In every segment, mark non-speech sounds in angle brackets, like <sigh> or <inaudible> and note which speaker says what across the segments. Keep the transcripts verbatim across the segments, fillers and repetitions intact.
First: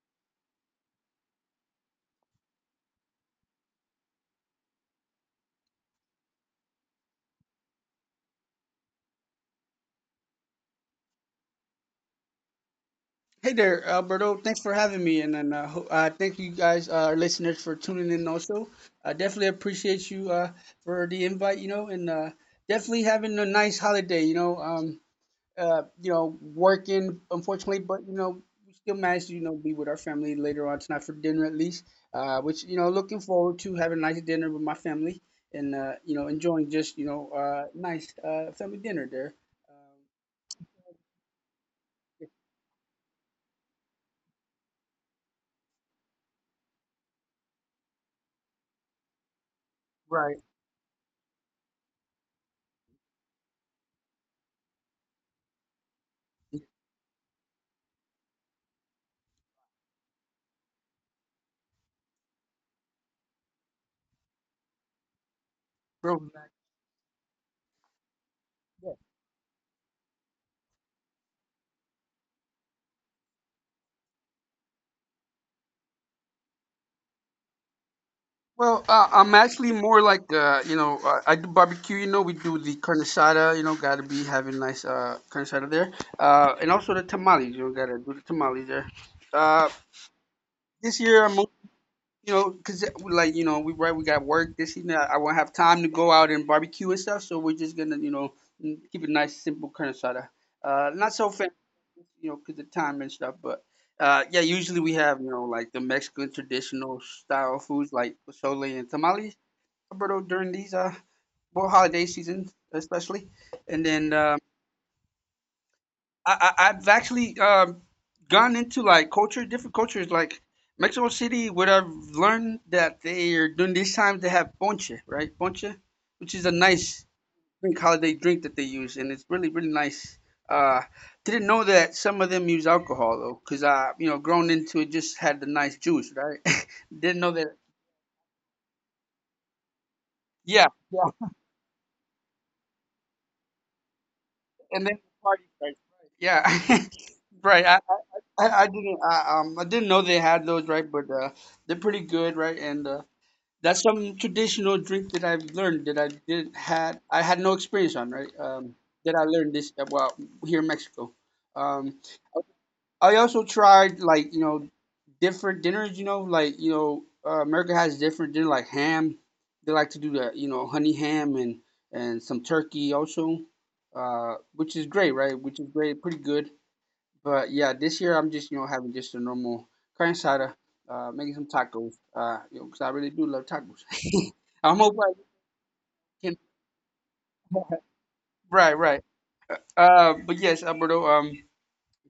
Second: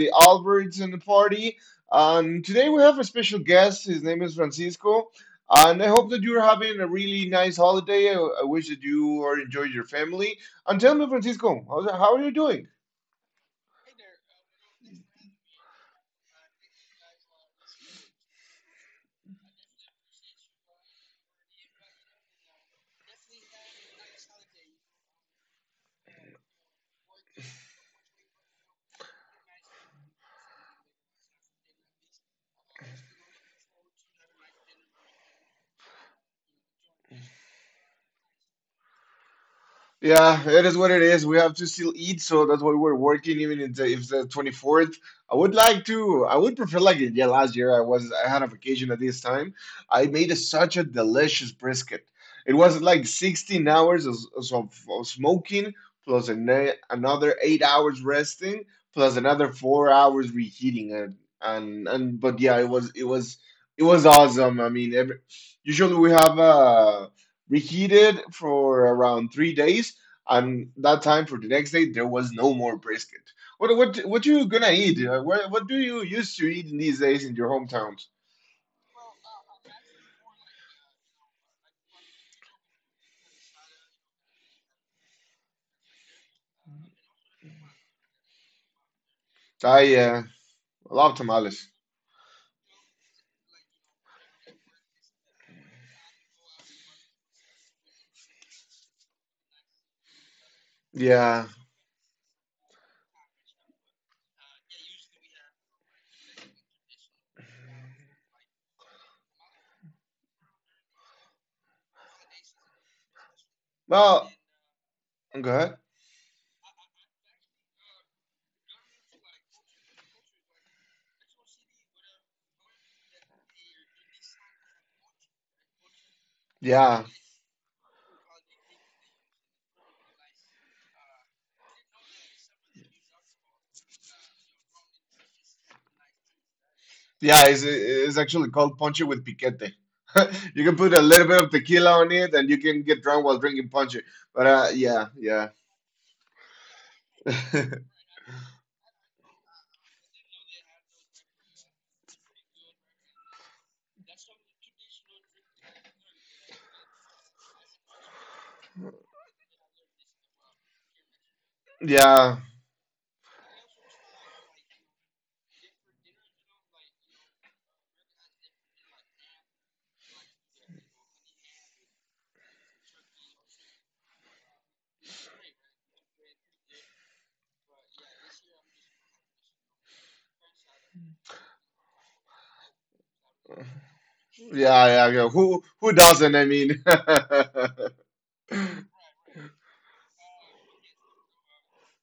Speaker 1: the Alberts and the party. Um, today we have a special guest. His name is Francisco, and I hope that you're having a really nice holiday. I, I wish that you are enjoying your family. And tell me, Francisco, how's, how are you doing?
Speaker 2: Hey there, Alberto. Thanks for having me, and then uh, ho- uh, thank you guys, uh, our listeners, for tuning in. Also, I definitely appreciate you uh, for the invite. You know, and uh, definitely having a nice holiday. You know, um, uh, you know, working unfortunately, but you know, we still managed to you know be with our family later on tonight for dinner at least. Uh, which you know, looking forward to having a nice dinner with my family, and uh, you know, enjoying just you know, uh, nice uh, family dinner there. Um,
Speaker 1: Yeah, it is what it is. We have to still eat, so that's why we're working, even if the, if the twenty-fourth. I would like to, I would prefer like yeah, last year I was I had a vacation at this time. I made a,
Speaker 2: right.
Speaker 1: such a delicious brisket. It was like sixteen hours of, of, of smoking plus an, another eight hours resting plus another four hours reheating and and and but yeah, it was it was it was awesome. I mean, every, usually we have
Speaker 2: Throwback.
Speaker 1: uh reheated for around three days, and that time for the next day, there was no more brisket. What what what you gonna eat? Uh, What what do you used to eat in these days in your hometowns?
Speaker 2: Well, uh, I'm actually more like uh, you know, uh, I do barbecue. You know, we do the carne asada. You know, gotta be having nice uh carne asada there, uh, and also the tamales. You know, gotta do the tamales there. Uh,
Speaker 1: I uh,
Speaker 2: this
Speaker 1: love
Speaker 2: year I'm mo-
Speaker 1: tamales.
Speaker 2: you know, cause uh, like you know we, right, we got work this evening. I, I won't have time to go out and barbecue and stuff, so we're just gonna you know mm, keep it nice, simple carne asada. Uh, not so
Speaker 1: Yeah.
Speaker 2: fancy, you know, cause the time and stuff, but. Uh, yeah, usually we have, you know, like the Mexican traditional style foods like pozole and tamales, Alberto, during these uh well, holiday season especially, and then
Speaker 1: Well,
Speaker 2: um,
Speaker 1: go ahead.
Speaker 2: I, I I've actually um gone into like culture different cultures like Mexico City. What I've learned, that they are during these times they have ponche, right, ponche, which is a nice
Speaker 1: Yeah.
Speaker 2: drink holiday drink that they use, and it's really really nice. Uh, didn't know that some of them use alcohol though, cause I you know grown into it just had the nice juice, right. <laughs> Didn't know
Speaker 1: Yeah,
Speaker 2: that.
Speaker 1: it's, it's actually called ponche with piquete. <laughs>
Speaker 2: Yeah,
Speaker 1: You can put a little bit of tequila on it and you can get drunk while drinking ponche. But uh,
Speaker 2: and then
Speaker 1: yeah,
Speaker 2: party,
Speaker 1: yeah.
Speaker 2: right. Right. Yeah, <laughs> right. I,
Speaker 1: <laughs>
Speaker 2: I didn't I, um I didn't know they had those, right, but uh, they're pretty good, right, and uh, that's some traditional drink that I've learned, that I didn't had I had no experience on, right. Um, that I learned this, uh, well, here in Mexico. Um,
Speaker 1: Yeah,
Speaker 2: I also tried like you know different dinners. You know like you know uh, America has different dinner like ham. They like to do the you know honey ham, and and some turkey also, uh, which is great, right, which is great, pretty good. But yeah, this year I'm just you know having just a normal carne asada, uh, making some tacos, uh, you know, 'cause I really do love tacos. <laughs> I'm
Speaker 1: yeah,
Speaker 2: hoping I
Speaker 1: yeah, yeah. Who who
Speaker 2: can.
Speaker 1: doesn't? I mean,
Speaker 2: Right, right. Uh, but yes, Alberto. Um,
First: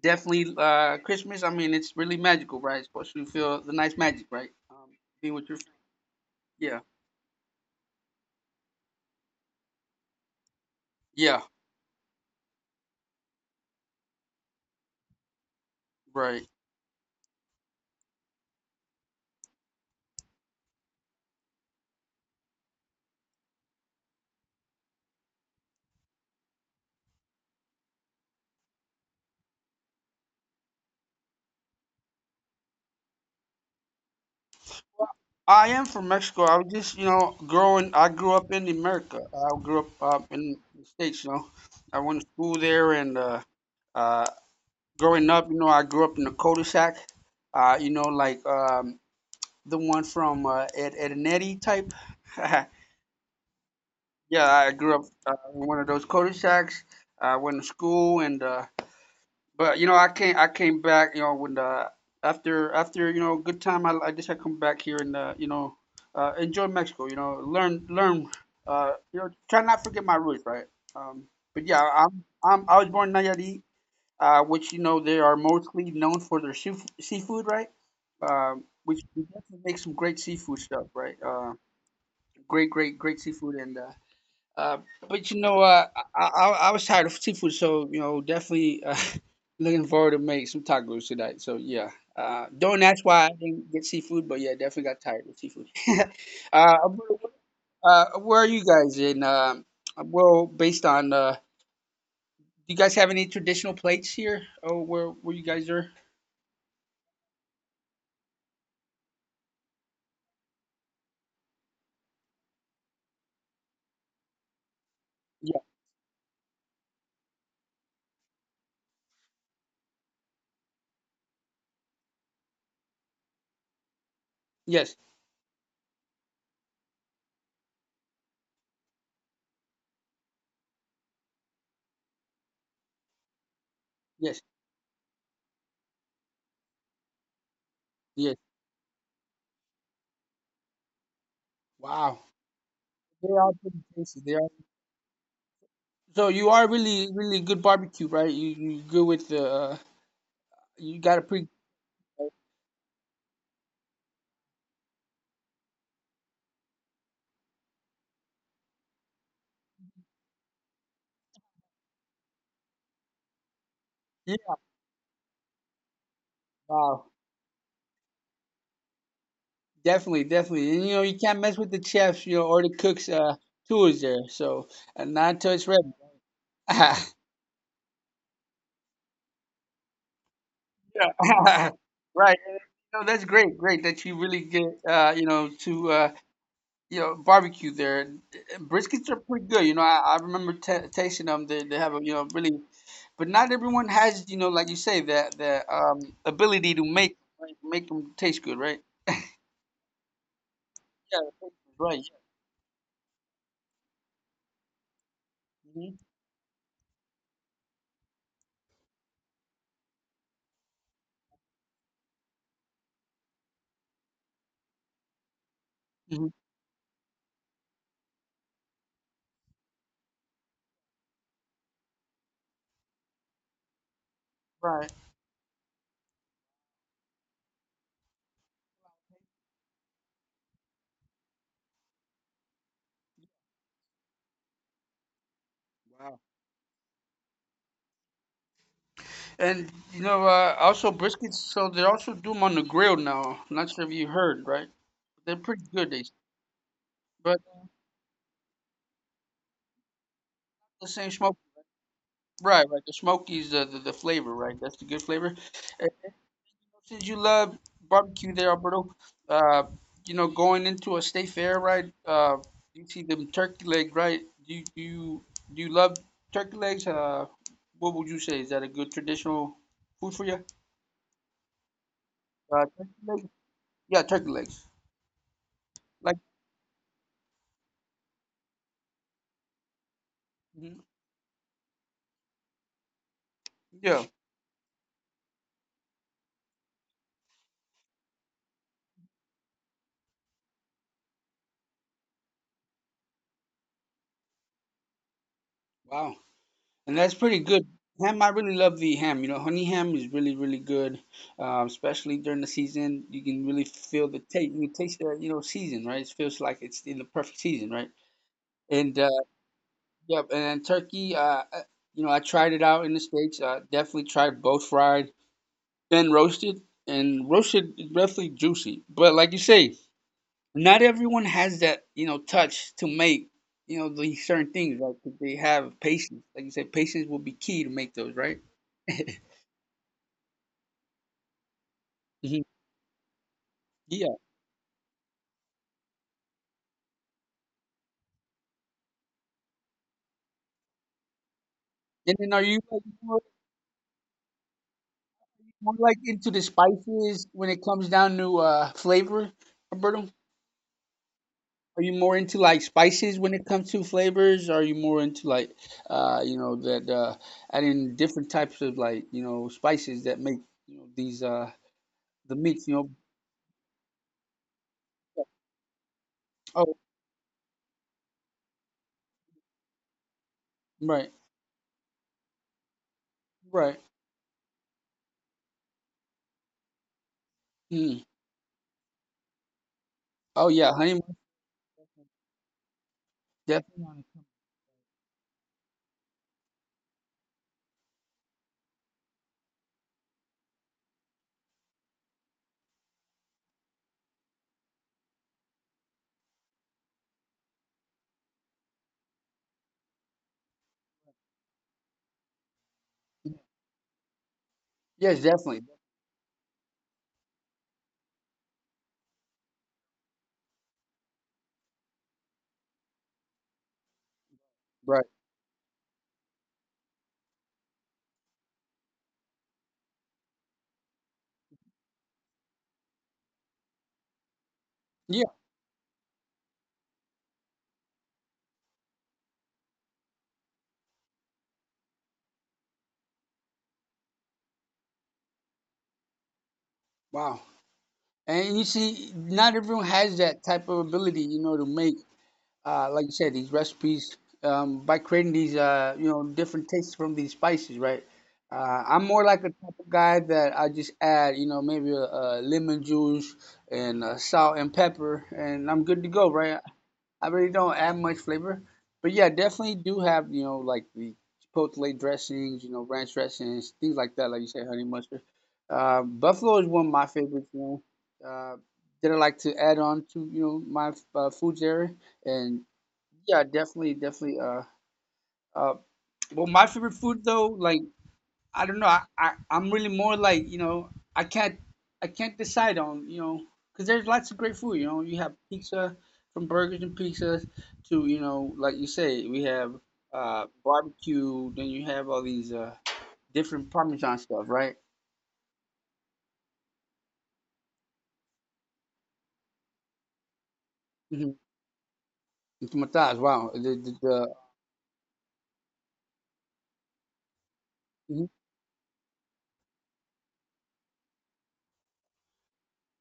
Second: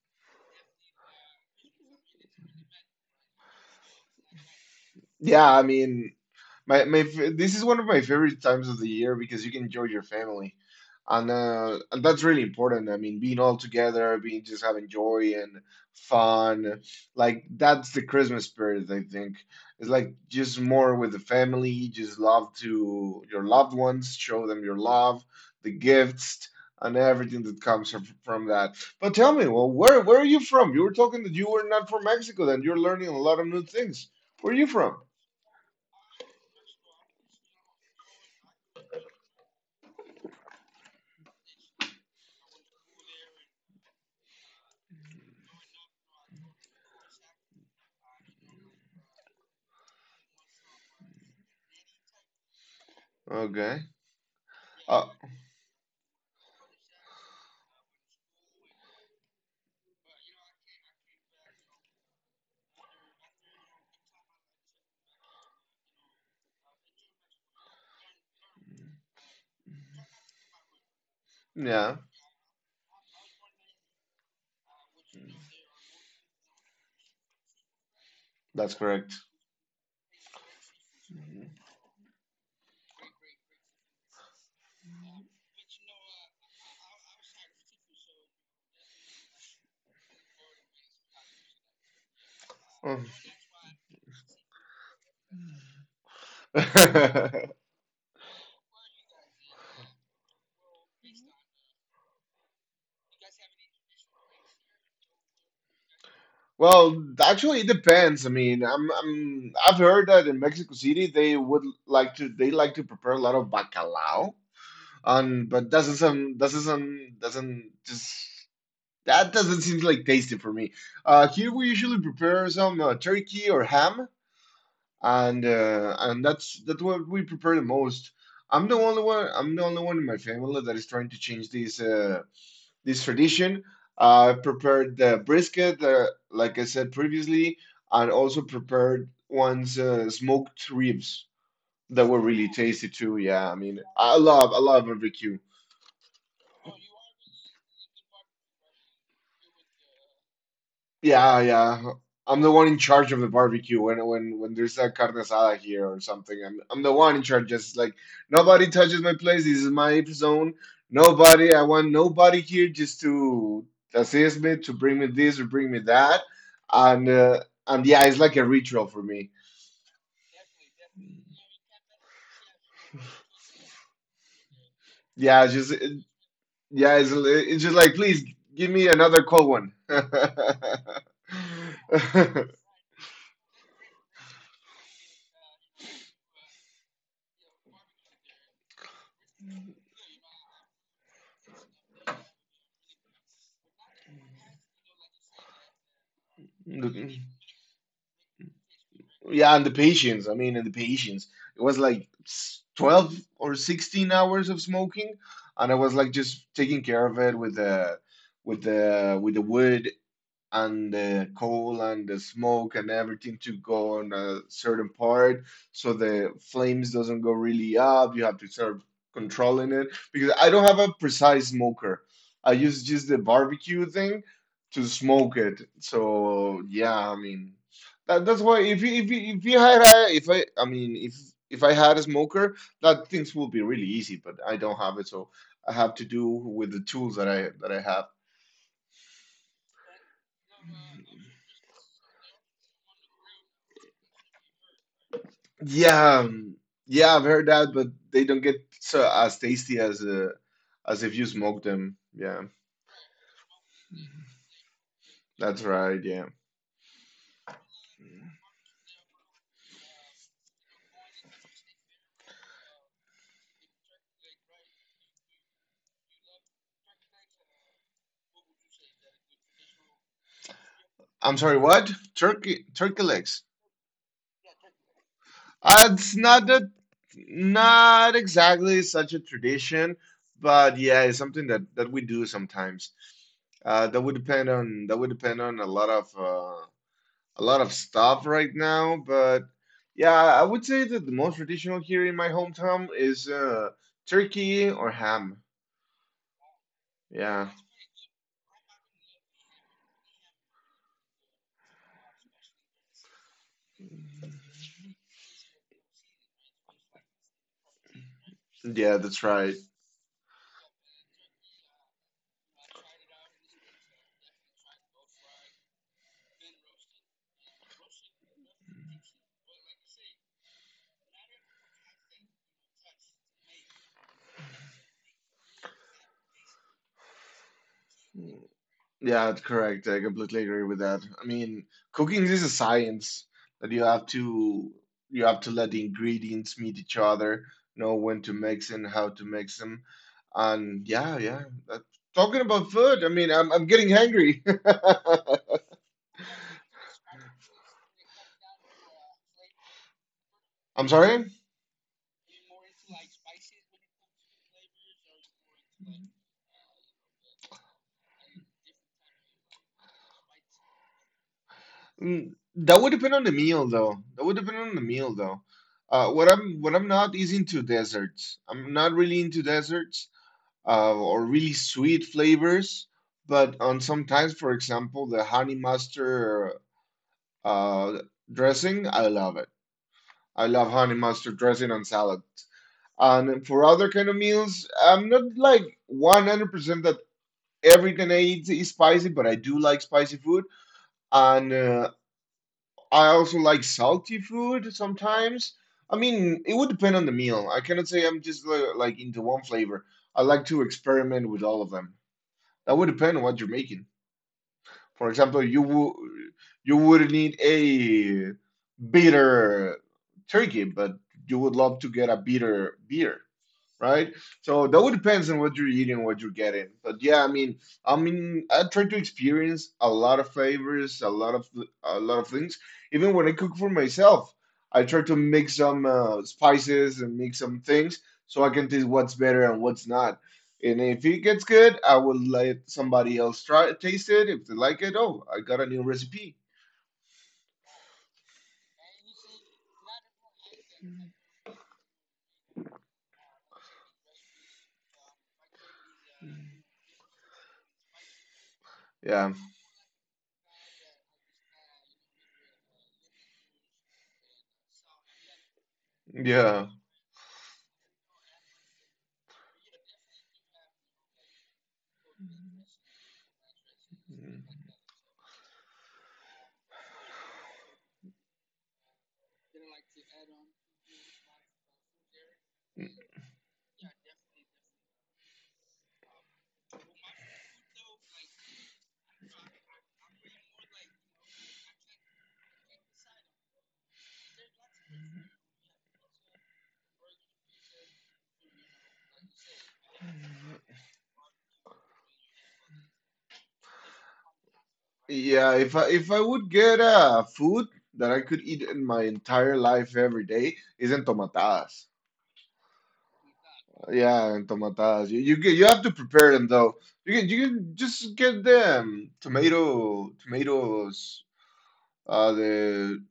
Speaker 2: definitely. Uh, Christmas. I mean, it's really magical, right? It's supposed to feel the nice magic, right? Um,
Speaker 1: <laughs>
Speaker 2: being with
Speaker 1: yeah,
Speaker 2: your.
Speaker 1: I mean,
Speaker 2: Yeah.
Speaker 1: My my f- this is one of my favorite times of the year because you can enjoy your family, and
Speaker 2: Yeah.
Speaker 1: uh, and that's really important. I mean, being all together, being just having joy and
Speaker 2: Right.
Speaker 1: fun, like that's the Christmas spirit. I think it's like just more with the family, just love to your loved ones, show them your love, the gifts, and everything that comes from from that. But tell me, well, where where are you from? You were talking that you were not from Mexico, then you're learning a lot of new things. Where are you from?
Speaker 2: I am from Mexico. I was just, you know, growing. I grew up in America. I grew up uh, in the states. You know, I went to school there, and uh, uh, growing up, you know, I grew up in a cul-de-sac, uh, you know, like um, the one from uh, Ed, Ed and Eddie type. <laughs> Yeah,
Speaker 1: Okay.
Speaker 2: I grew up
Speaker 1: Uh,
Speaker 2: uh, in one of those cul-de-sacs. I went to school, and uh, but you know, I came I came back, you know, when the after after you know good time, I, I just I come back here and uh, you know uh, enjoy Mexico, you know, learn learn, uh, you know, try not forget my roots, right? Um, but yeah,
Speaker 1: yeah,
Speaker 2: I'm I'm I was born in Nayarit, uh, which you know they are mostly known for their seaf seafood, right? Um,
Speaker 1: that's
Speaker 2: which
Speaker 1: correct.
Speaker 2: we definitely make some great seafood stuff, right? Uh, great, great, great seafood, and uh, uh, but you know, uh, I, I I was tired of seafood, so you know, definitely uh, <laughs> looking forward to make some tacos tonight. So yeah, uh, don't ask
Speaker 1: Um,
Speaker 2: why I didn't get seafood, but yeah, definitely got tired of seafood. <laughs> uh,
Speaker 1: <laughs>
Speaker 2: uh, where are you guys in? Uh, well, based on, uh, do you guys have any traditional plates here? Oh, where where you guys are?
Speaker 1: well, actually, it depends. I mean, I'm, I'm I've heard that in Mexico City they would like to they like to prepare a lot of bacalao. Um, but doesn't sound doesn't sound doesn't just that doesn't seem like tasty for me. Uh, here we usually prepare some uh, turkey or ham,
Speaker 2: Yes,
Speaker 1: and uh, and that's that's what we prepare the most. I'm the only one. I'm the only one in my family that is trying to change this. Uh, this tradition. I uh,
Speaker 2: yes,
Speaker 1: prepared the brisket, uh, like I said previously, and
Speaker 2: yes.
Speaker 1: also prepared once uh, smoked ribs that were
Speaker 2: Wow,
Speaker 1: really tasty too.
Speaker 2: they
Speaker 1: Yeah,
Speaker 2: are
Speaker 1: I mean,
Speaker 2: pretty
Speaker 1: I
Speaker 2: tasty. They are.
Speaker 1: love I love barbecue.
Speaker 2: So you are really, really good barbecue, right? You you good with the, uh, you got a
Speaker 1: Yeah,
Speaker 2: pretty,
Speaker 1: yeah. I'm the one in charge of the barbecue when when when there's a carne asada here or something. I'm I'm the one in charge. Just like nobody touches my place. This is my zone. Nobody. I want nobody here just to assist
Speaker 2: yeah.
Speaker 1: me, to bring me this or bring me that. And
Speaker 2: Wow.
Speaker 1: uh, and yeah, it's like a ritual for me.
Speaker 2: Definitely, definitely. And you know you can't mess with the chefs, you know, or the cooks' uh, tools there. So, and not
Speaker 1: Yeah,
Speaker 2: until
Speaker 1: it's
Speaker 2: it's
Speaker 1: just
Speaker 2: ready.
Speaker 1: it,
Speaker 2: <laughs> Yeah,
Speaker 1: yeah, it's it's just like please give me another cold one.
Speaker 2: <laughs> right. No, that's great, great that you really get, uh, you know to uh, you know barbecue there. Briskets are pretty good. You know, I, I remember t tasting them. They they have a, you know really, but not everyone has, you know, like you say, that that um ability to make,
Speaker 1: <laughs> <laughs>
Speaker 2: like, make them taste good, right?
Speaker 1: Yeah, and the patience. I mean, and the
Speaker 2: Yeah,
Speaker 1: patience.
Speaker 2: it tastes
Speaker 1: It was
Speaker 2: good, right.
Speaker 1: like s- twelve or sixteen hours of smoking, and I
Speaker 2: Yeah.
Speaker 1: was like just taking care of it with the with the with the wood and the coal and the smoke and everything to go on a certain part so
Speaker 2: Hmm.
Speaker 1: the flames doesn't go really up. You have to start controlling it because I don't have a precise smoker. I use just the barbecue thing to
Speaker 2: Right.
Speaker 1: smoke it. So yeah, I mean that, that's why if you, if you, if you had a, if I I mean if if I had a smoker that things would be really easy, but I don't have it, so I have to
Speaker 2: Wow.
Speaker 1: do with the tools that I that I have.
Speaker 2: And you know, uh, also briskets. So they also do them on the grill now. I'm not sure if you heard, right? They're pretty good. They,
Speaker 1: Yeah, um, yeah, I've
Speaker 2: but
Speaker 1: heard that, but they don't get so as tasty as uh,
Speaker 2: the
Speaker 1: as
Speaker 2: same
Speaker 1: if you
Speaker 2: smoke,
Speaker 1: smoke them. Yeah,
Speaker 2: right? Right. The smokies, the, the the flavor, right? That's the good flavor.
Speaker 1: that's right. Yeah,
Speaker 2: Since you love barbecue there, Alberto, uh, you know, going into a state fair, right? Uh, you see them turkey leg, right? Do you, do you do you love turkey legs? Uh, what would you say? Is that a good traditional food for you?
Speaker 1: I'm sorry. What?
Speaker 2: Uh,
Speaker 1: Turkey
Speaker 2: turkey
Speaker 1: turkey
Speaker 2: legs?
Speaker 1: legs?
Speaker 2: Yeah, turkey legs.
Speaker 1: Uh, it's
Speaker 2: Like,
Speaker 1: not that, not exactly such a tradition, but
Speaker 2: mhm,
Speaker 1: yeah, it's something that that we do sometimes. Uh, that
Speaker 2: yeah,
Speaker 1: would depend on that would depend on a lot of uh, a lot of stuff right now, but yeah, I would say that the most traditional here in my hometown is uh, turkey or ham.
Speaker 2: wow. And that's pretty
Speaker 1: Yeah,
Speaker 2: good. Ham, I really love the ham. You know, honey ham is really, really good, um, especially during the season. You can really feel the taste. You can taste the, you know, season, right? It feels like it's in the perfect season, right?
Speaker 1: yeah,
Speaker 2: And uh,
Speaker 1: that's right.
Speaker 2: yep, and then turkey, uh, I- you know, I tried it out in the States. Uh, definitely tried both fried and roasted. And roasted is definitely juicy. But like you say, not everyone has that, you know, touch to make, you know, these certain things. Like, if they have patience. Like you said, patience will be key to make those, right?
Speaker 1: Yeah, that's correct. I completely agree with that. I mean, cooking is a
Speaker 2: Hmm.
Speaker 1: science that you have
Speaker 2: Yeah.
Speaker 1: to you have to let the ingredients meet each other, know when to mix and how to mix them. And yeah, yeah. that-
Speaker 2: And then
Speaker 1: Talking
Speaker 2: are you
Speaker 1: about
Speaker 2: like
Speaker 1: food, I
Speaker 2: more,
Speaker 1: mean, I'm I'm getting hungry.
Speaker 2: more like into the spices when it comes down to uh flavor, Roberto?
Speaker 1: <laughs> I'm sorry.
Speaker 2: Are you more into like spices when it comes to flavors? Are you more into like, uh you know that uh adding different types of like, you know spices that make, you know these uh
Speaker 1: Mm,
Speaker 2: the
Speaker 1: That would
Speaker 2: meats you
Speaker 1: depend
Speaker 2: know
Speaker 1: on the meal, though. That would depend on the meal, though. Uh, what I'm what I'm
Speaker 2: Oh,
Speaker 1: not is into desserts. I'm not really into desserts uh, or
Speaker 2: right,
Speaker 1: really sweet flavors. But on
Speaker 2: right.
Speaker 1: sometimes, for example, the honey mustard uh,
Speaker 2: Mm.
Speaker 1: dressing, I love it. I love
Speaker 2: Oh
Speaker 1: honey
Speaker 2: yeah, honey
Speaker 1: mustard
Speaker 2: mustard,
Speaker 1: dressing on salad. And for other kind
Speaker 2: definitely
Speaker 1: of
Speaker 2: on.
Speaker 1: meals, I'm not like one hundred percent that everything I eat is spicy, but I do like spicy food. And uh, I also like salty food sometimes. I mean, it would depend on the meal. I cannot say I'm just li- like into one flavor. I like to experiment with all of them. That would depend on what you're making. For
Speaker 2: Yes,
Speaker 1: example, you
Speaker 2: definitely.
Speaker 1: would you would need a bitter turkey, but you would love to get a bitter beer, right? So that would
Speaker 2: Right.
Speaker 1: depends on what you're eating, what you're getting. But yeah, I mean, I mean, I try to experience a lot of flavors, a lot of a lot of things. Even when I cook for myself, I try to
Speaker 2: Yeah.
Speaker 1: mix some uh, spices and mix some things so I can taste what's better and what's not. And if it gets good, I will let somebody else try taste it. If they like it, oh, I got a new recipe.
Speaker 2: Wow. And you see, not everyone has that type of ability, you know to make, uh, like you said, these recipes, um, by creating these, uh, you know, different tastes from these spices, right? Uh, I'm
Speaker 1: Yeah,
Speaker 2: more like a type of guy that I just add, you know, maybe a, a lemon juice and uh, salt and pepper, and I'm good to go,
Speaker 1: yeah.
Speaker 2: right? I really don't add much flavor, but yeah, definitely do have, you know, like the chipotle dressings, you know, ranch dressings, things like that, like you said, honey mustard. Uh, buffalo is one of my favorites, you know, uh, that I like to add on to, you know, my uh, food there, and yeah, definitely, definitely. Uh, uh, well, my favorite food though, like, I don't know, I, I I'm really more like, you know, I can't I can't decide on, you know, because there's lots of great food. You know, you have pizza, from burgers and pizzas to, you know, like you say, we have uh barbecue. Then you have all these uh different Parmesan stuff, right?
Speaker 1: Yeah, if I if I would get a food that I could eat in my entire life every day, is
Speaker 2: Mm-hmm.
Speaker 1: entomatadas.
Speaker 2: Tomatoes. Wow. The the
Speaker 1: Yeah,
Speaker 2: the,
Speaker 1: entomatadas. You you get you have to prepare them though. You can you can just
Speaker 2: mhm,
Speaker 1: get them tomato tomatoes uh the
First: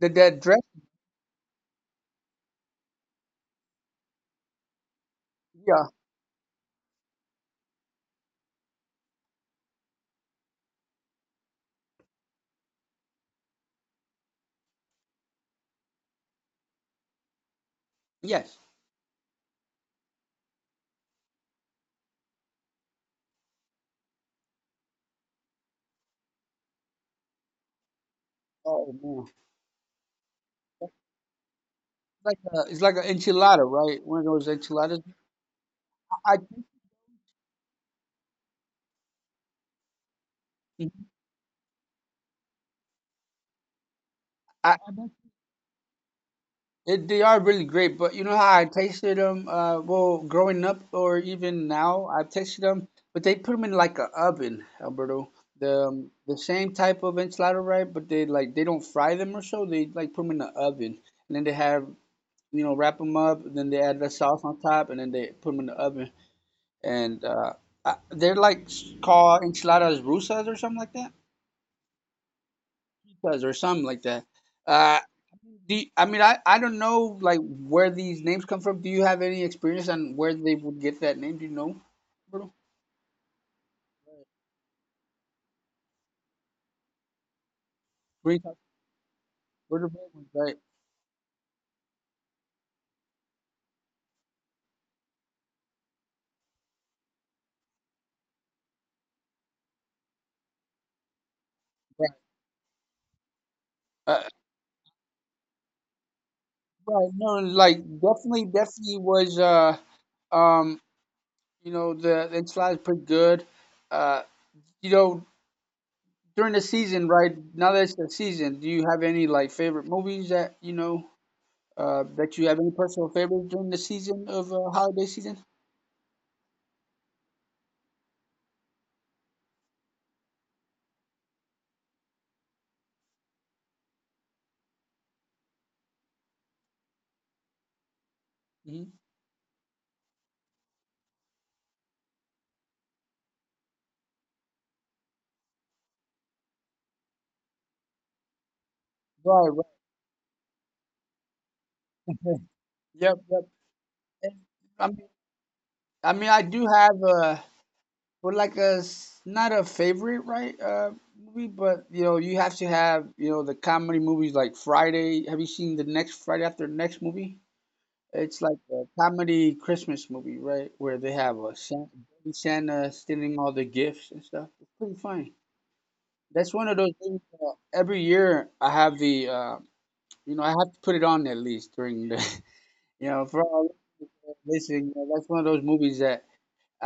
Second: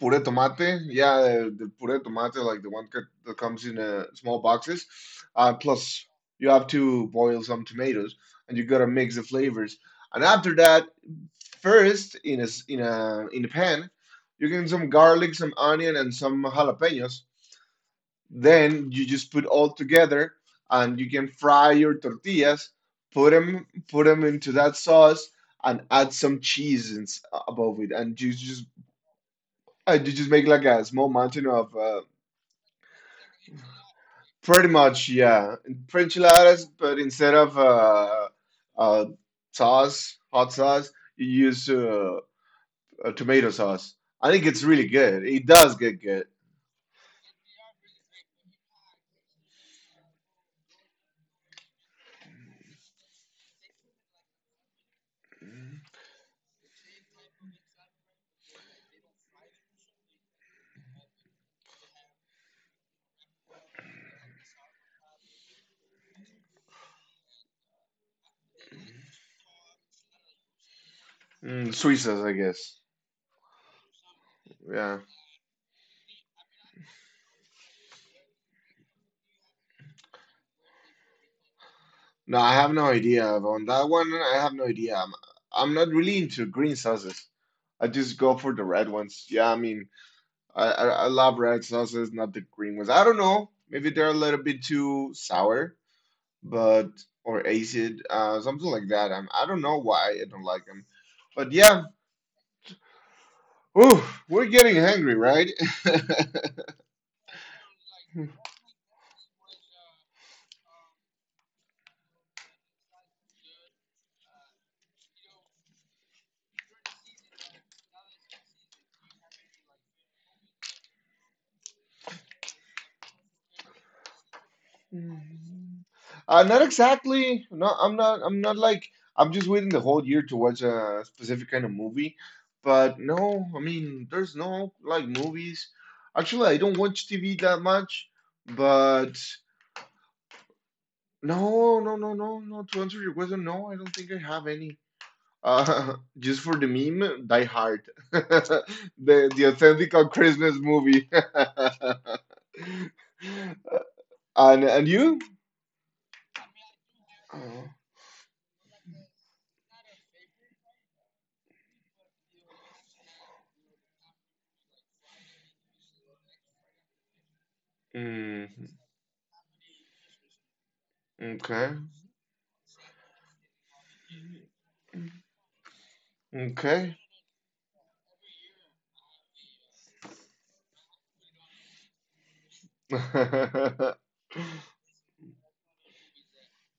Speaker 2: the
Speaker 1: puré
Speaker 2: that dress.
Speaker 1: tomate. Yeah, the, the puré tomate like the one cut- that comes in uh, small boxes. Uh
Speaker 2: Yeah.
Speaker 1: plus you have to boil some tomatoes and you gotta mix the flavors. And after that, first, in a in a in a pan, you get some garlic, some onion, and some jalapenos.
Speaker 2: Yes.
Speaker 1: Then you just put all together, and you can fry your tortillas. Put them put them into that sauce, and add some cheese and s- above it, and you just
Speaker 2: Oh man.
Speaker 1: and you just make like a small mountain of uh,
Speaker 2: Like a, it's like an enchilada, right? One of those
Speaker 1: pretty
Speaker 2: enchiladas.
Speaker 1: much yeah French
Speaker 2: I think.
Speaker 1: enchiladas, but instead of uh, uh, sauce, hot sauce, you use uh, uh, tomato sauce. I think it's
Speaker 2: I,
Speaker 1: really good. It does get good.
Speaker 2: it, they are really great, but you know how I tasted them, uh, well, growing up or even now, I've tasted them, but they put them in like a oven, Alberto. The um, the same type of enchilada, right? But they like they don't fry them or so. They like put them in the oven, and then they have you know wrap them up, then they add the sauce on top, and then they put them in the oven. And uh, I, they're like s- called enchiladas rusas or something like that,
Speaker 1: Mm, sweet sauce, I guess.
Speaker 2: rusas or something like that. Uh,
Speaker 1: Yeah.
Speaker 2: Do you- I mean I, I don't know like where these names come from. Do you have any experience on where they would get that name? Do you know?
Speaker 1: No,
Speaker 2: Roberto?
Speaker 1: I have no idea on that one. I have no idea. I'm I'm not really into green sauces. I just go
Speaker 2: Rita-
Speaker 1: for the red ones. Yeah, I mean,
Speaker 2: Roberto. Right,
Speaker 1: I I, I love red sauces, not the green ones. I don't know. Maybe they're a little bit too sour, but or acid, uh, something like that. I'm, I don't know why I don't like them, but yeah.
Speaker 2: right,
Speaker 1: Ooh,
Speaker 2: uh,
Speaker 1: we're getting hungry, right?
Speaker 2: right. No, like, definitely, definitely was. Uh, um, you know the the enchilada is pretty good. Uh, you know during the season, right? Now that it's the season, do you have any like favorite movies that you know? Uh, that you have any personal favorites during the season of, uh, holiday season?
Speaker 1: <laughs> Uh, not exactly. No, I'm not. I'm not like. I'm just waiting the whole year to watch a specific kind of movie. But no, I mean, there's no like movies. Actually, I don't watch T V that much.
Speaker 2: Hmm.
Speaker 1: But no, no, no, no, no. To answer your question, no, I don't think I have any. Uh, <laughs> just for the meme, Die Hard, <laughs> the
Speaker 2: Right,
Speaker 1: the
Speaker 2: right.
Speaker 1: authentic Christmas movie.
Speaker 2: Yep,
Speaker 1: <laughs>
Speaker 2: yep. And,
Speaker 1: And
Speaker 2: I
Speaker 1: and
Speaker 2: mean,
Speaker 1: you?
Speaker 2: I mean, I do have a,
Speaker 1: Oh,
Speaker 2: well, like a, s- not a favorite, right? Uh, movie, but you know, you have to have, you know, the comedy movies like Friday. Have you seen the next Friday after next movie? It's like a
Speaker 1: mm,
Speaker 2: comedy Christmas movie, right? Where they have a
Speaker 1: okay.
Speaker 2: Santa, Santa stealing all the gifts and stuff. It's pretty funny. That's one of those
Speaker 1: Okay.
Speaker 2: things that every year I have the, uh, you know, I have to put it on at least during the, <laughs> you know, for all
Speaker 1: <laughs>
Speaker 2: listening. you know, That's one of those movies that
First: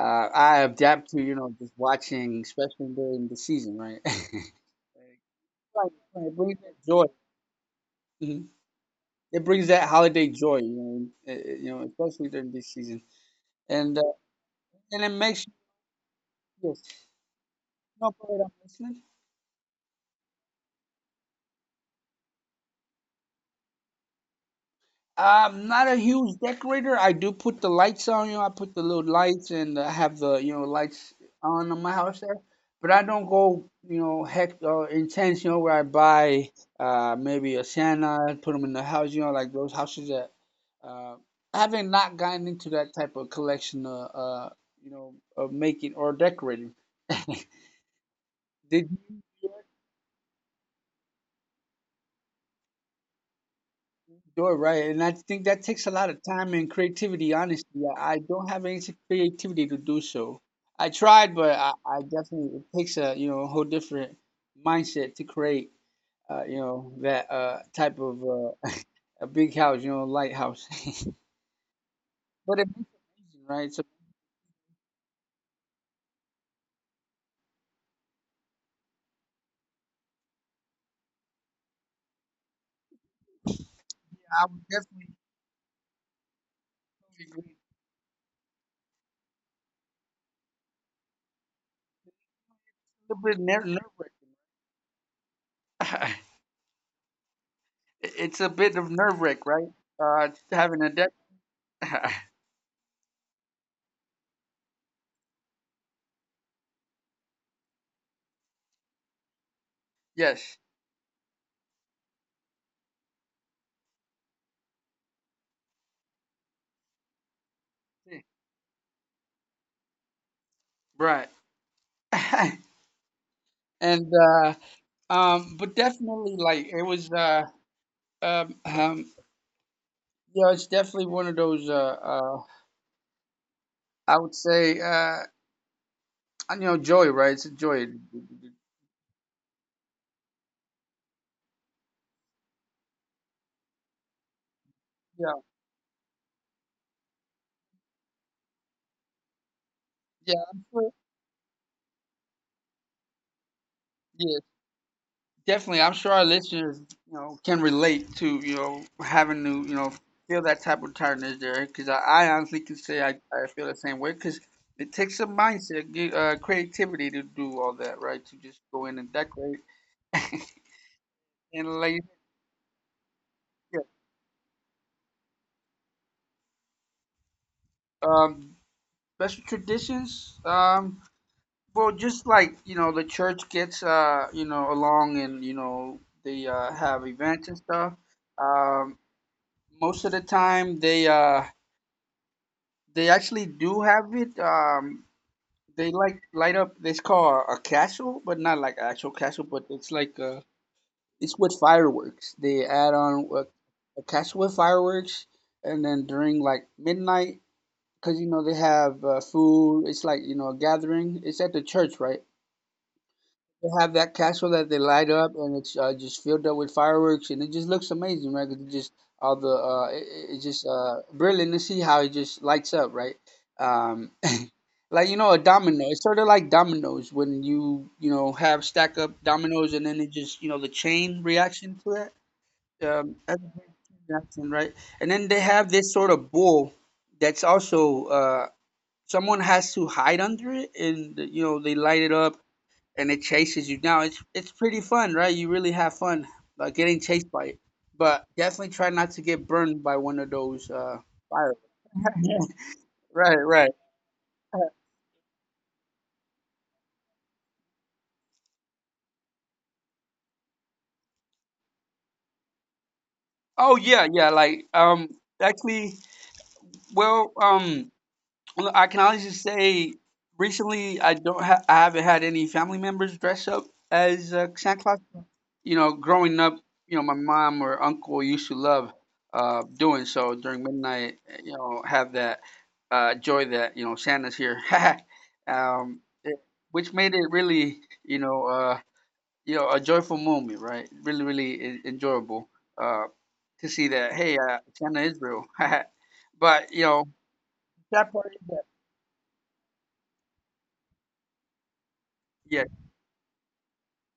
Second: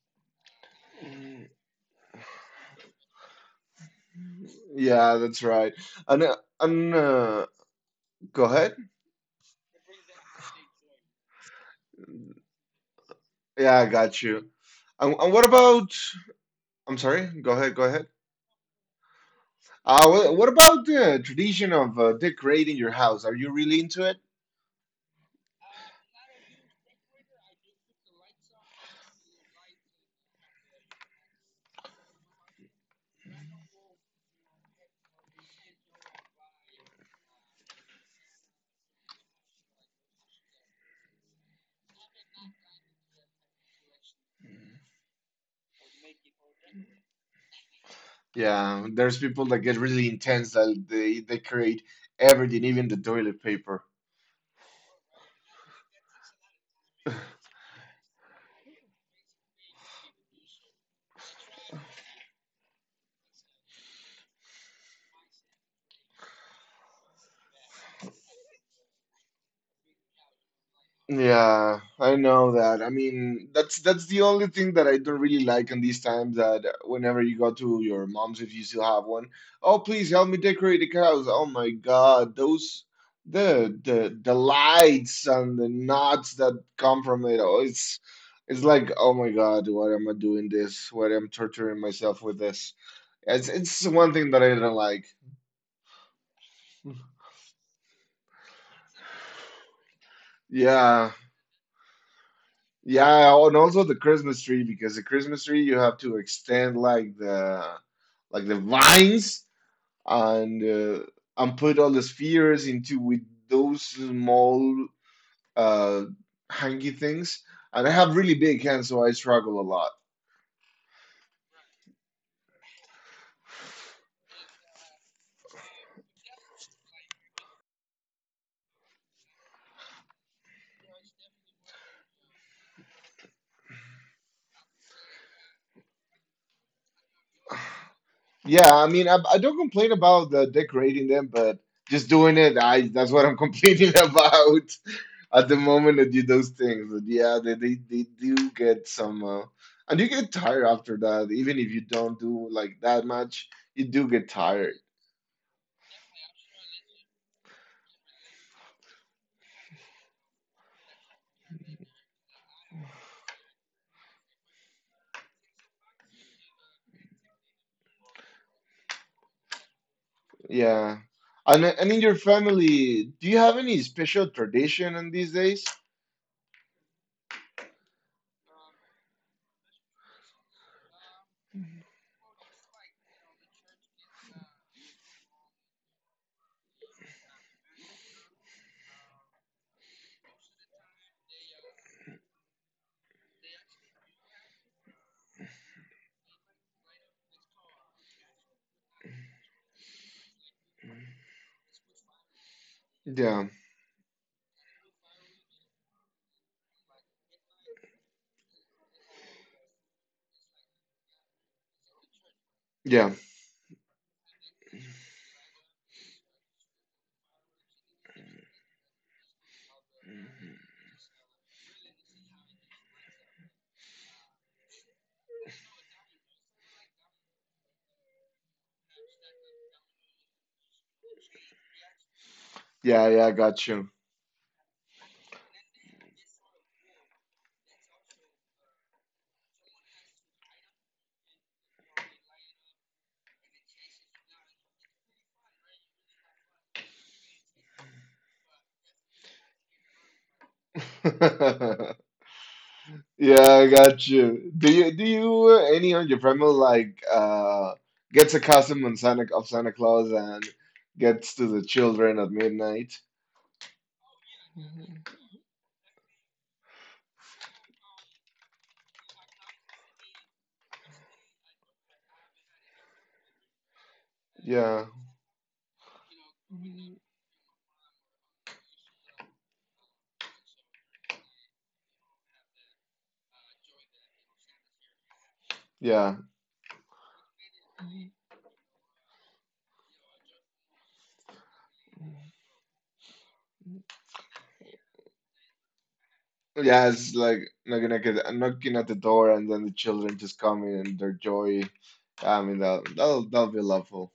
Speaker 2: Uh, I adapt to, you
Speaker 1: Mm,
Speaker 2: know, just watching, especially during the season, right? <laughs>
Speaker 1: yeah, that's right.
Speaker 2: Right,
Speaker 1: And
Speaker 2: right. It
Speaker 1: uh,
Speaker 2: brings that
Speaker 1: and
Speaker 2: joy.
Speaker 1: uh, go
Speaker 2: Mhm.
Speaker 1: ahead.
Speaker 2: It brings that holiday joy, you know, uh, uh, you know, especially during this season.
Speaker 1: Yeah, I
Speaker 2: And uh,
Speaker 1: got you.
Speaker 2: and it
Speaker 1: And, and what
Speaker 2: makes you,
Speaker 1: about? I'm
Speaker 2: yes.
Speaker 1: sorry. Go ahead. Go ahead.
Speaker 2: No, go ahead, I'm listening.
Speaker 1: Uh, what, what about the tradition of uh, decorating your house? Are you really into it?
Speaker 2: I'm not a huge decorator. I do put the lights on, you know, I put the little lights and I have the, you know, lights on in my house there. But I don't go, you know, heck uh, intense, you know, where I buy uh maybe a Santa, and put them in the house, you know, like those houses that uh I haven't not gotten into that type of collection uh, uh you know, of making or decorating. <laughs>
Speaker 1: Yeah,
Speaker 2: Did
Speaker 1: there's
Speaker 2: you?
Speaker 1: people that get really intense that they decorate everything, even the toilet paper.
Speaker 2: You're right, and I think that takes a lot of time and
Speaker 1: <laughs>
Speaker 2: creativity. Honestly, I I don't have any creativity to do so. I tried, but I, I definitely it takes a you know a whole different mindset to create uh, you know that uh, type of uh, <laughs> a big house, you know, lighthouse. <laughs>
Speaker 1: Yeah, I know
Speaker 2: but it's
Speaker 1: that. I mean,
Speaker 2: amazing, right?
Speaker 1: that's
Speaker 2: So
Speaker 1: that's the only thing that I don't really like in these times that whenever you go to your mom's, if you still have one, oh, please help me decorate the house. Oh my God, those the the
Speaker 2: yeah,
Speaker 1: the
Speaker 2: I would
Speaker 1: lights
Speaker 2: definitely
Speaker 1: and the knots that come from it.
Speaker 2: totally
Speaker 1: Oh,
Speaker 2: agree.
Speaker 1: it's it's like, oh my God, what am I doing this? What am I torturing myself with this?
Speaker 2: It's a
Speaker 1: It's
Speaker 2: bit ner-
Speaker 1: it's one
Speaker 2: nerve
Speaker 1: thing that I don't like.
Speaker 2: wracking. <laughs> it's a bit of nerve wrack, right? Uh, having a
Speaker 1: Yeah.
Speaker 2: deck.
Speaker 1: Yeah, and also the Christmas tree because the Christmas tree you have to extend like the like the vines
Speaker 2: <laughs>
Speaker 1: and
Speaker 2: yes,
Speaker 1: uh, and put all the spheres into with those small uh hangy things. And I have really big hands, so I struggle a lot.
Speaker 2: right. <laughs> and uh. Um, but definitely, like it was. Uh, um, um, yeah, it's definitely one of those. Uh, uh, I would say, uh, you know, joy, right? It's a joy.
Speaker 1: Yeah, I mean, I, I don't complain about the decorating them, but just doing it, I that's what I'm <laughs> complaining about
Speaker 2: Yeah,
Speaker 1: at the moment that you do those things. But yeah, they, they, they do get some, uh, and you get
Speaker 2: yeah,
Speaker 1: tired
Speaker 2: I'm
Speaker 1: after
Speaker 2: sure,
Speaker 1: that. Even if you don't do like that much, you do get
Speaker 2: yeah,
Speaker 1: tired.
Speaker 2: definitely. I'm sure our listeners, you know, can relate to you know having to you know feel that type of tiredness there, because I, I honestly can say I, I feel the same way, because it takes a mindset, ge- uh, creativity to do all that, right? To just go in and decorate
Speaker 1: Yeah, and
Speaker 2: and
Speaker 1: and in
Speaker 2: like,
Speaker 1: your family, do you have any
Speaker 2: yeah,
Speaker 1: special tradition in these days?
Speaker 2: um, special traditions, um. Well, just like, you know, the church gets uh, you know, along and, you know, they uh have events and stuff. Um most of the time they uh they actually do have it. Um they like light up this called a castle, but not like actual castle, but it's like uh it's with fireworks. They add on
Speaker 1: Yeah,
Speaker 2: a, a castle with fireworks and then during like midnight because you know they have uh, food. It's like, you know, a gathering. It's at the church, right?
Speaker 1: yeah,
Speaker 2: They have that castle that they light up and it's uh, just filled up with fireworks and it just looks amazing, right? 'Cause it just all the uh, it, it- it's just uh, brilliant to see how it just lights up, right? Um, <laughs> like you know, a domino. It's sort of like dominoes when you you know have stack up dominoes and then it just you know the chain reaction to it.
Speaker 1: yeah,
Speaker 2: Um,
Speaker 1: yeah. I
Speaker 2: that's a
Speaker 1: got you.
Speaker 2: big reaction, right? And then they have this sort of bull that's also uh, someone has to hide under it and you know they light it up and it chases you down. It's it's pretty fun, right? You really have fun uh, getting chased by it. But definitely try not to get burned by one of those uh fire.
Speaker 1: <laughs>
Speaker 2: Right,
Speaker 1: Yeah, I
Speaker 2: right.
Speaker 1: got you. Do you do you uh, any of your family like uh gets a costume on Santa of Santa Claus and gets to the children at midnight?
Speaker 2: Oh yeah, yeah. Like um, actually, well um. Well, I can honestly say recently I don't ha- I haven't had any family members dress up as uh, Santa
Speaker 1: Yeah.
Speaker 2: Claus. You know, growing up, you know, my mom or uncle used to love uh, doing so during midnight. You know, have that uh, joy that you know Santa's here, <laughs> um,
Speaker 1: Yeah.
Speaker 2: it, which made it really you know uh, you know a joyful moment, right? Really, really en- enjoyable uh, to see that. Hey, uh, Santa is real, <laughs> but you
Speaker 1: Yeah,
Speaker 2: know
Speaker 1: it's like knocking at
Speaker 2: that part
Speaker 1: the,
Speaker 2: is
Speaker 1: knocking at the door and then the children just come in and their joy. I mean
Speaker 2: that.
Speaker 1: that that'll that'll be lovely.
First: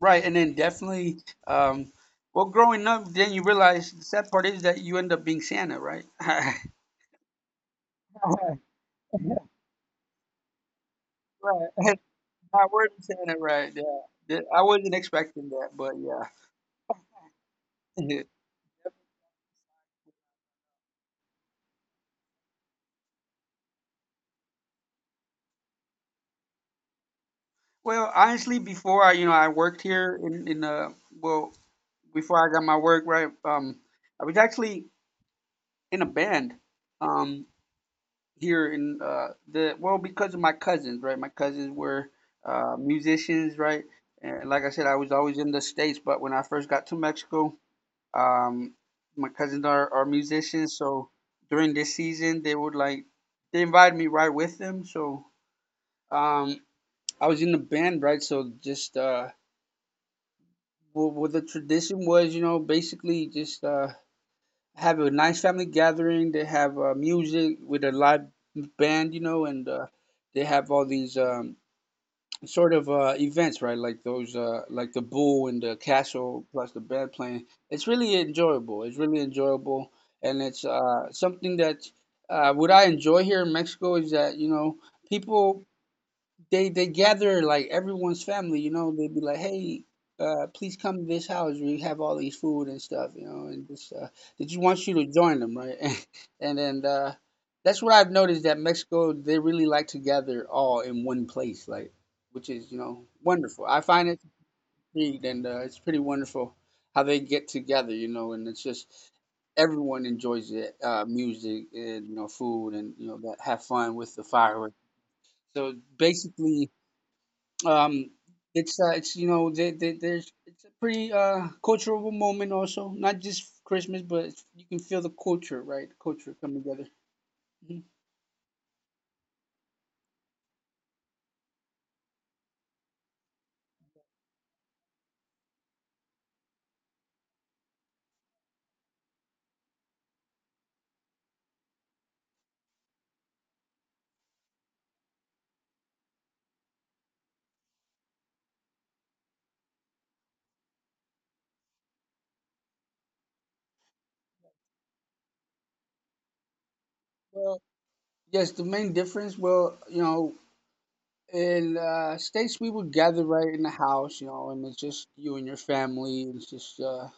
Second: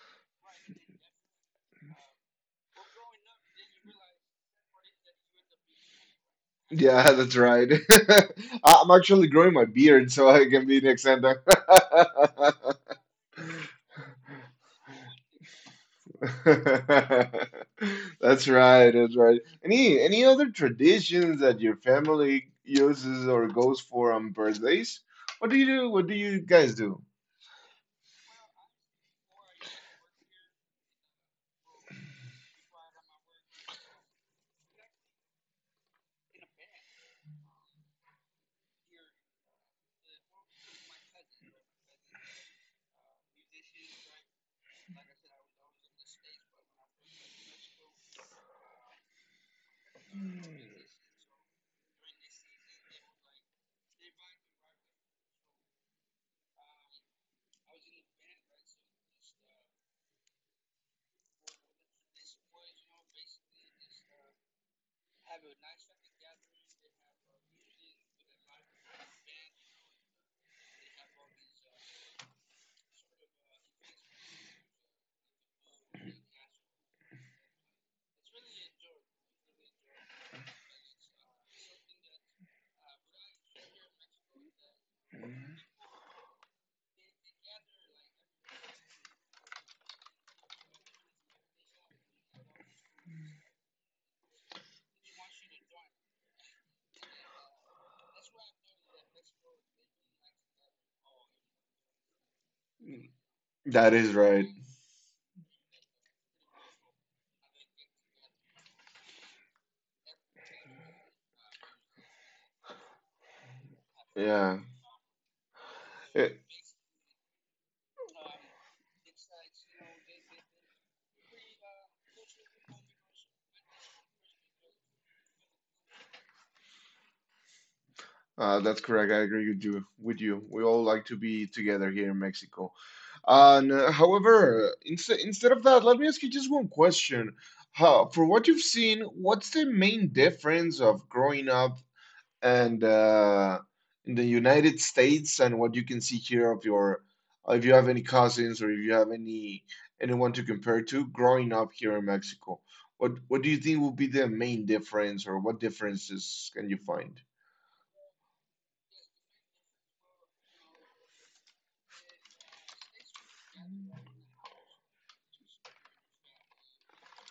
Speaker 2: Right, and then definitely, um, well, growing up, then you realize the sad part is that you end up being Santa, right? <laughs> right,
Speaker 1: Yeah, <laughs> that's right. <laughs> I- I'm actually growing my beard so I can be next Santa.
Speaker 2: <laughs> not word Santa, right? Yeah, Th- I wasn't expecting that, but
Speaker 1: <laughs>
Speaker 2: yeah.
Speaker 1: That's right, that's right. Any any other traditions that your family uses or goes for on birthdays? What do you do? What do you guys do?
Speaker 2: <laughs> well, honestly, before I, you know, I worked here in in uh, well, before I got my work, right? Um, I was actually in a band, um, here in uh, the well because of my cousins, right? My cousins were uh, musicians, right? And like I said, I was always in the States, but when I first got to Mexico, um, my cousins are, are musicians, so during this season they would like they invited me right with them. So um, I was in the band, right? So just uh, well, well, the tradition was, you know, basically just uh, have a nice family gathering. They have uh, music with a live band, you know, and uh, they have all these um, sort of uh, events, right? Like those, uh, like the bull and the castle, plus the band playing. It's really enjoyable. It's really enjoyable, and it's uh, something that uh, what I enjoy here in Mexico is that you know people they they gather like everyone's family, you know, they'd be like, Hey, uh, please come to this house. We have all these food and stuff, you know, and just uh did you want you to join them, right? <laughs> and and then uh that's what I've noticed that Mexico they really like to gather all in one place, like which is, you know, wonderful. I
Speaker 1: That
Speaker 2: find
Speaker 1: is
Speaker 2: it
Speaker 1: right.
Speaker 2: intrigued and uh, it's pretty wonderful how they get together, you know, and it's just everyone enjoys it, uh, music and you know, food and you know, that have fun with the
Speaker 1: Yeah.
Speaker 2: fireworks. So
Speaker 1: Eh,
Speaker 2: basically um, it's uh, it's you know there, there, there's it's a pretty uh cultural moment also, not just Christmas, but it's, you can feel the culture, right? Culture coming together. Mhm.
Speaker 1: Uh, that's correct. I agree with you. With you, we all like to be together here in Mexico. And uh, however, instead instead of that, let me ask you just one question. How, for what you've seen, what's the main difference of growing up and uh, in the United States and what you can see here of your, uh, if you have any cousins or if you have any anyone to compare to growing up here in Mexico? What what do you think will be the main difference or what differences can you find?
Speaker 2: Well, yes, the main difference, well, you know, in uh, states we would gather right in the house, you know, and it's just you and your family. And It's just uh,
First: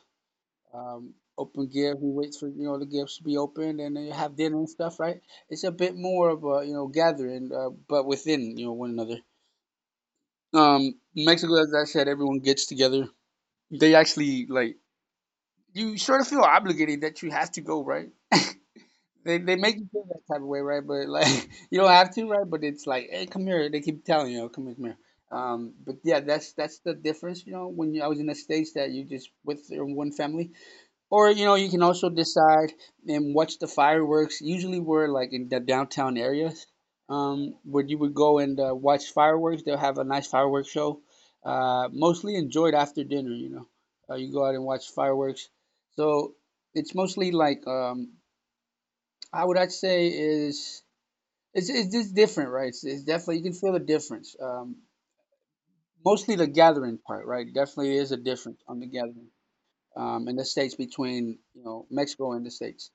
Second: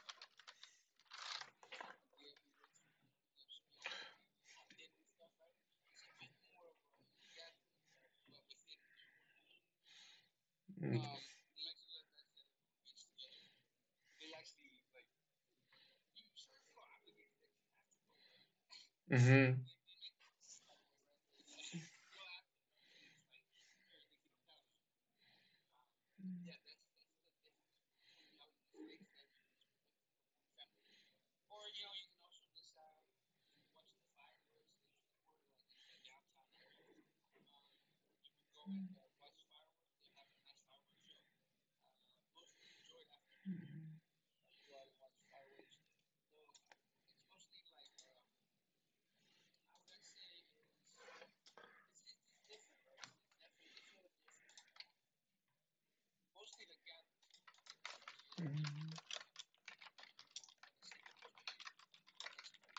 Speaker 2: um, open gift. We wait for you know the gifts to be opened, and then you have dinner and stuff, right? It's a bit more of a you know gathering, uh, but within you know one another. Um,
Speaker 1: Mm-hmm.
Speaker 2: Mexico, as I said, everyone gets together. They actually like you sort of feel obligated that you have to go, right? They they make you feel that type of way, right? But like <laughs> you don't have to, right? But it's like, hey, come here. They keep telling you, "Oh, come here, come here. Um, but yeah, that's that's the difference, you know. When you, I was in the states, that you just with your one family, or you know, you can also decide and watch the fireworks. Usually, we're like in the downtown areas, um, where you would go and uh, watch fireworks. They'll have a nice fireworks show, uh, mostly enjoyed after dinner. You know, uh, you go out and watch fireworks. So it's mostly like um, I would I'd say is it's it's just different, right? It's, it's definitely you can feel the difference. Um, mostly the gathering part, right? Definitely is a difference on the gathering um, in the states between you know Mexico and the states.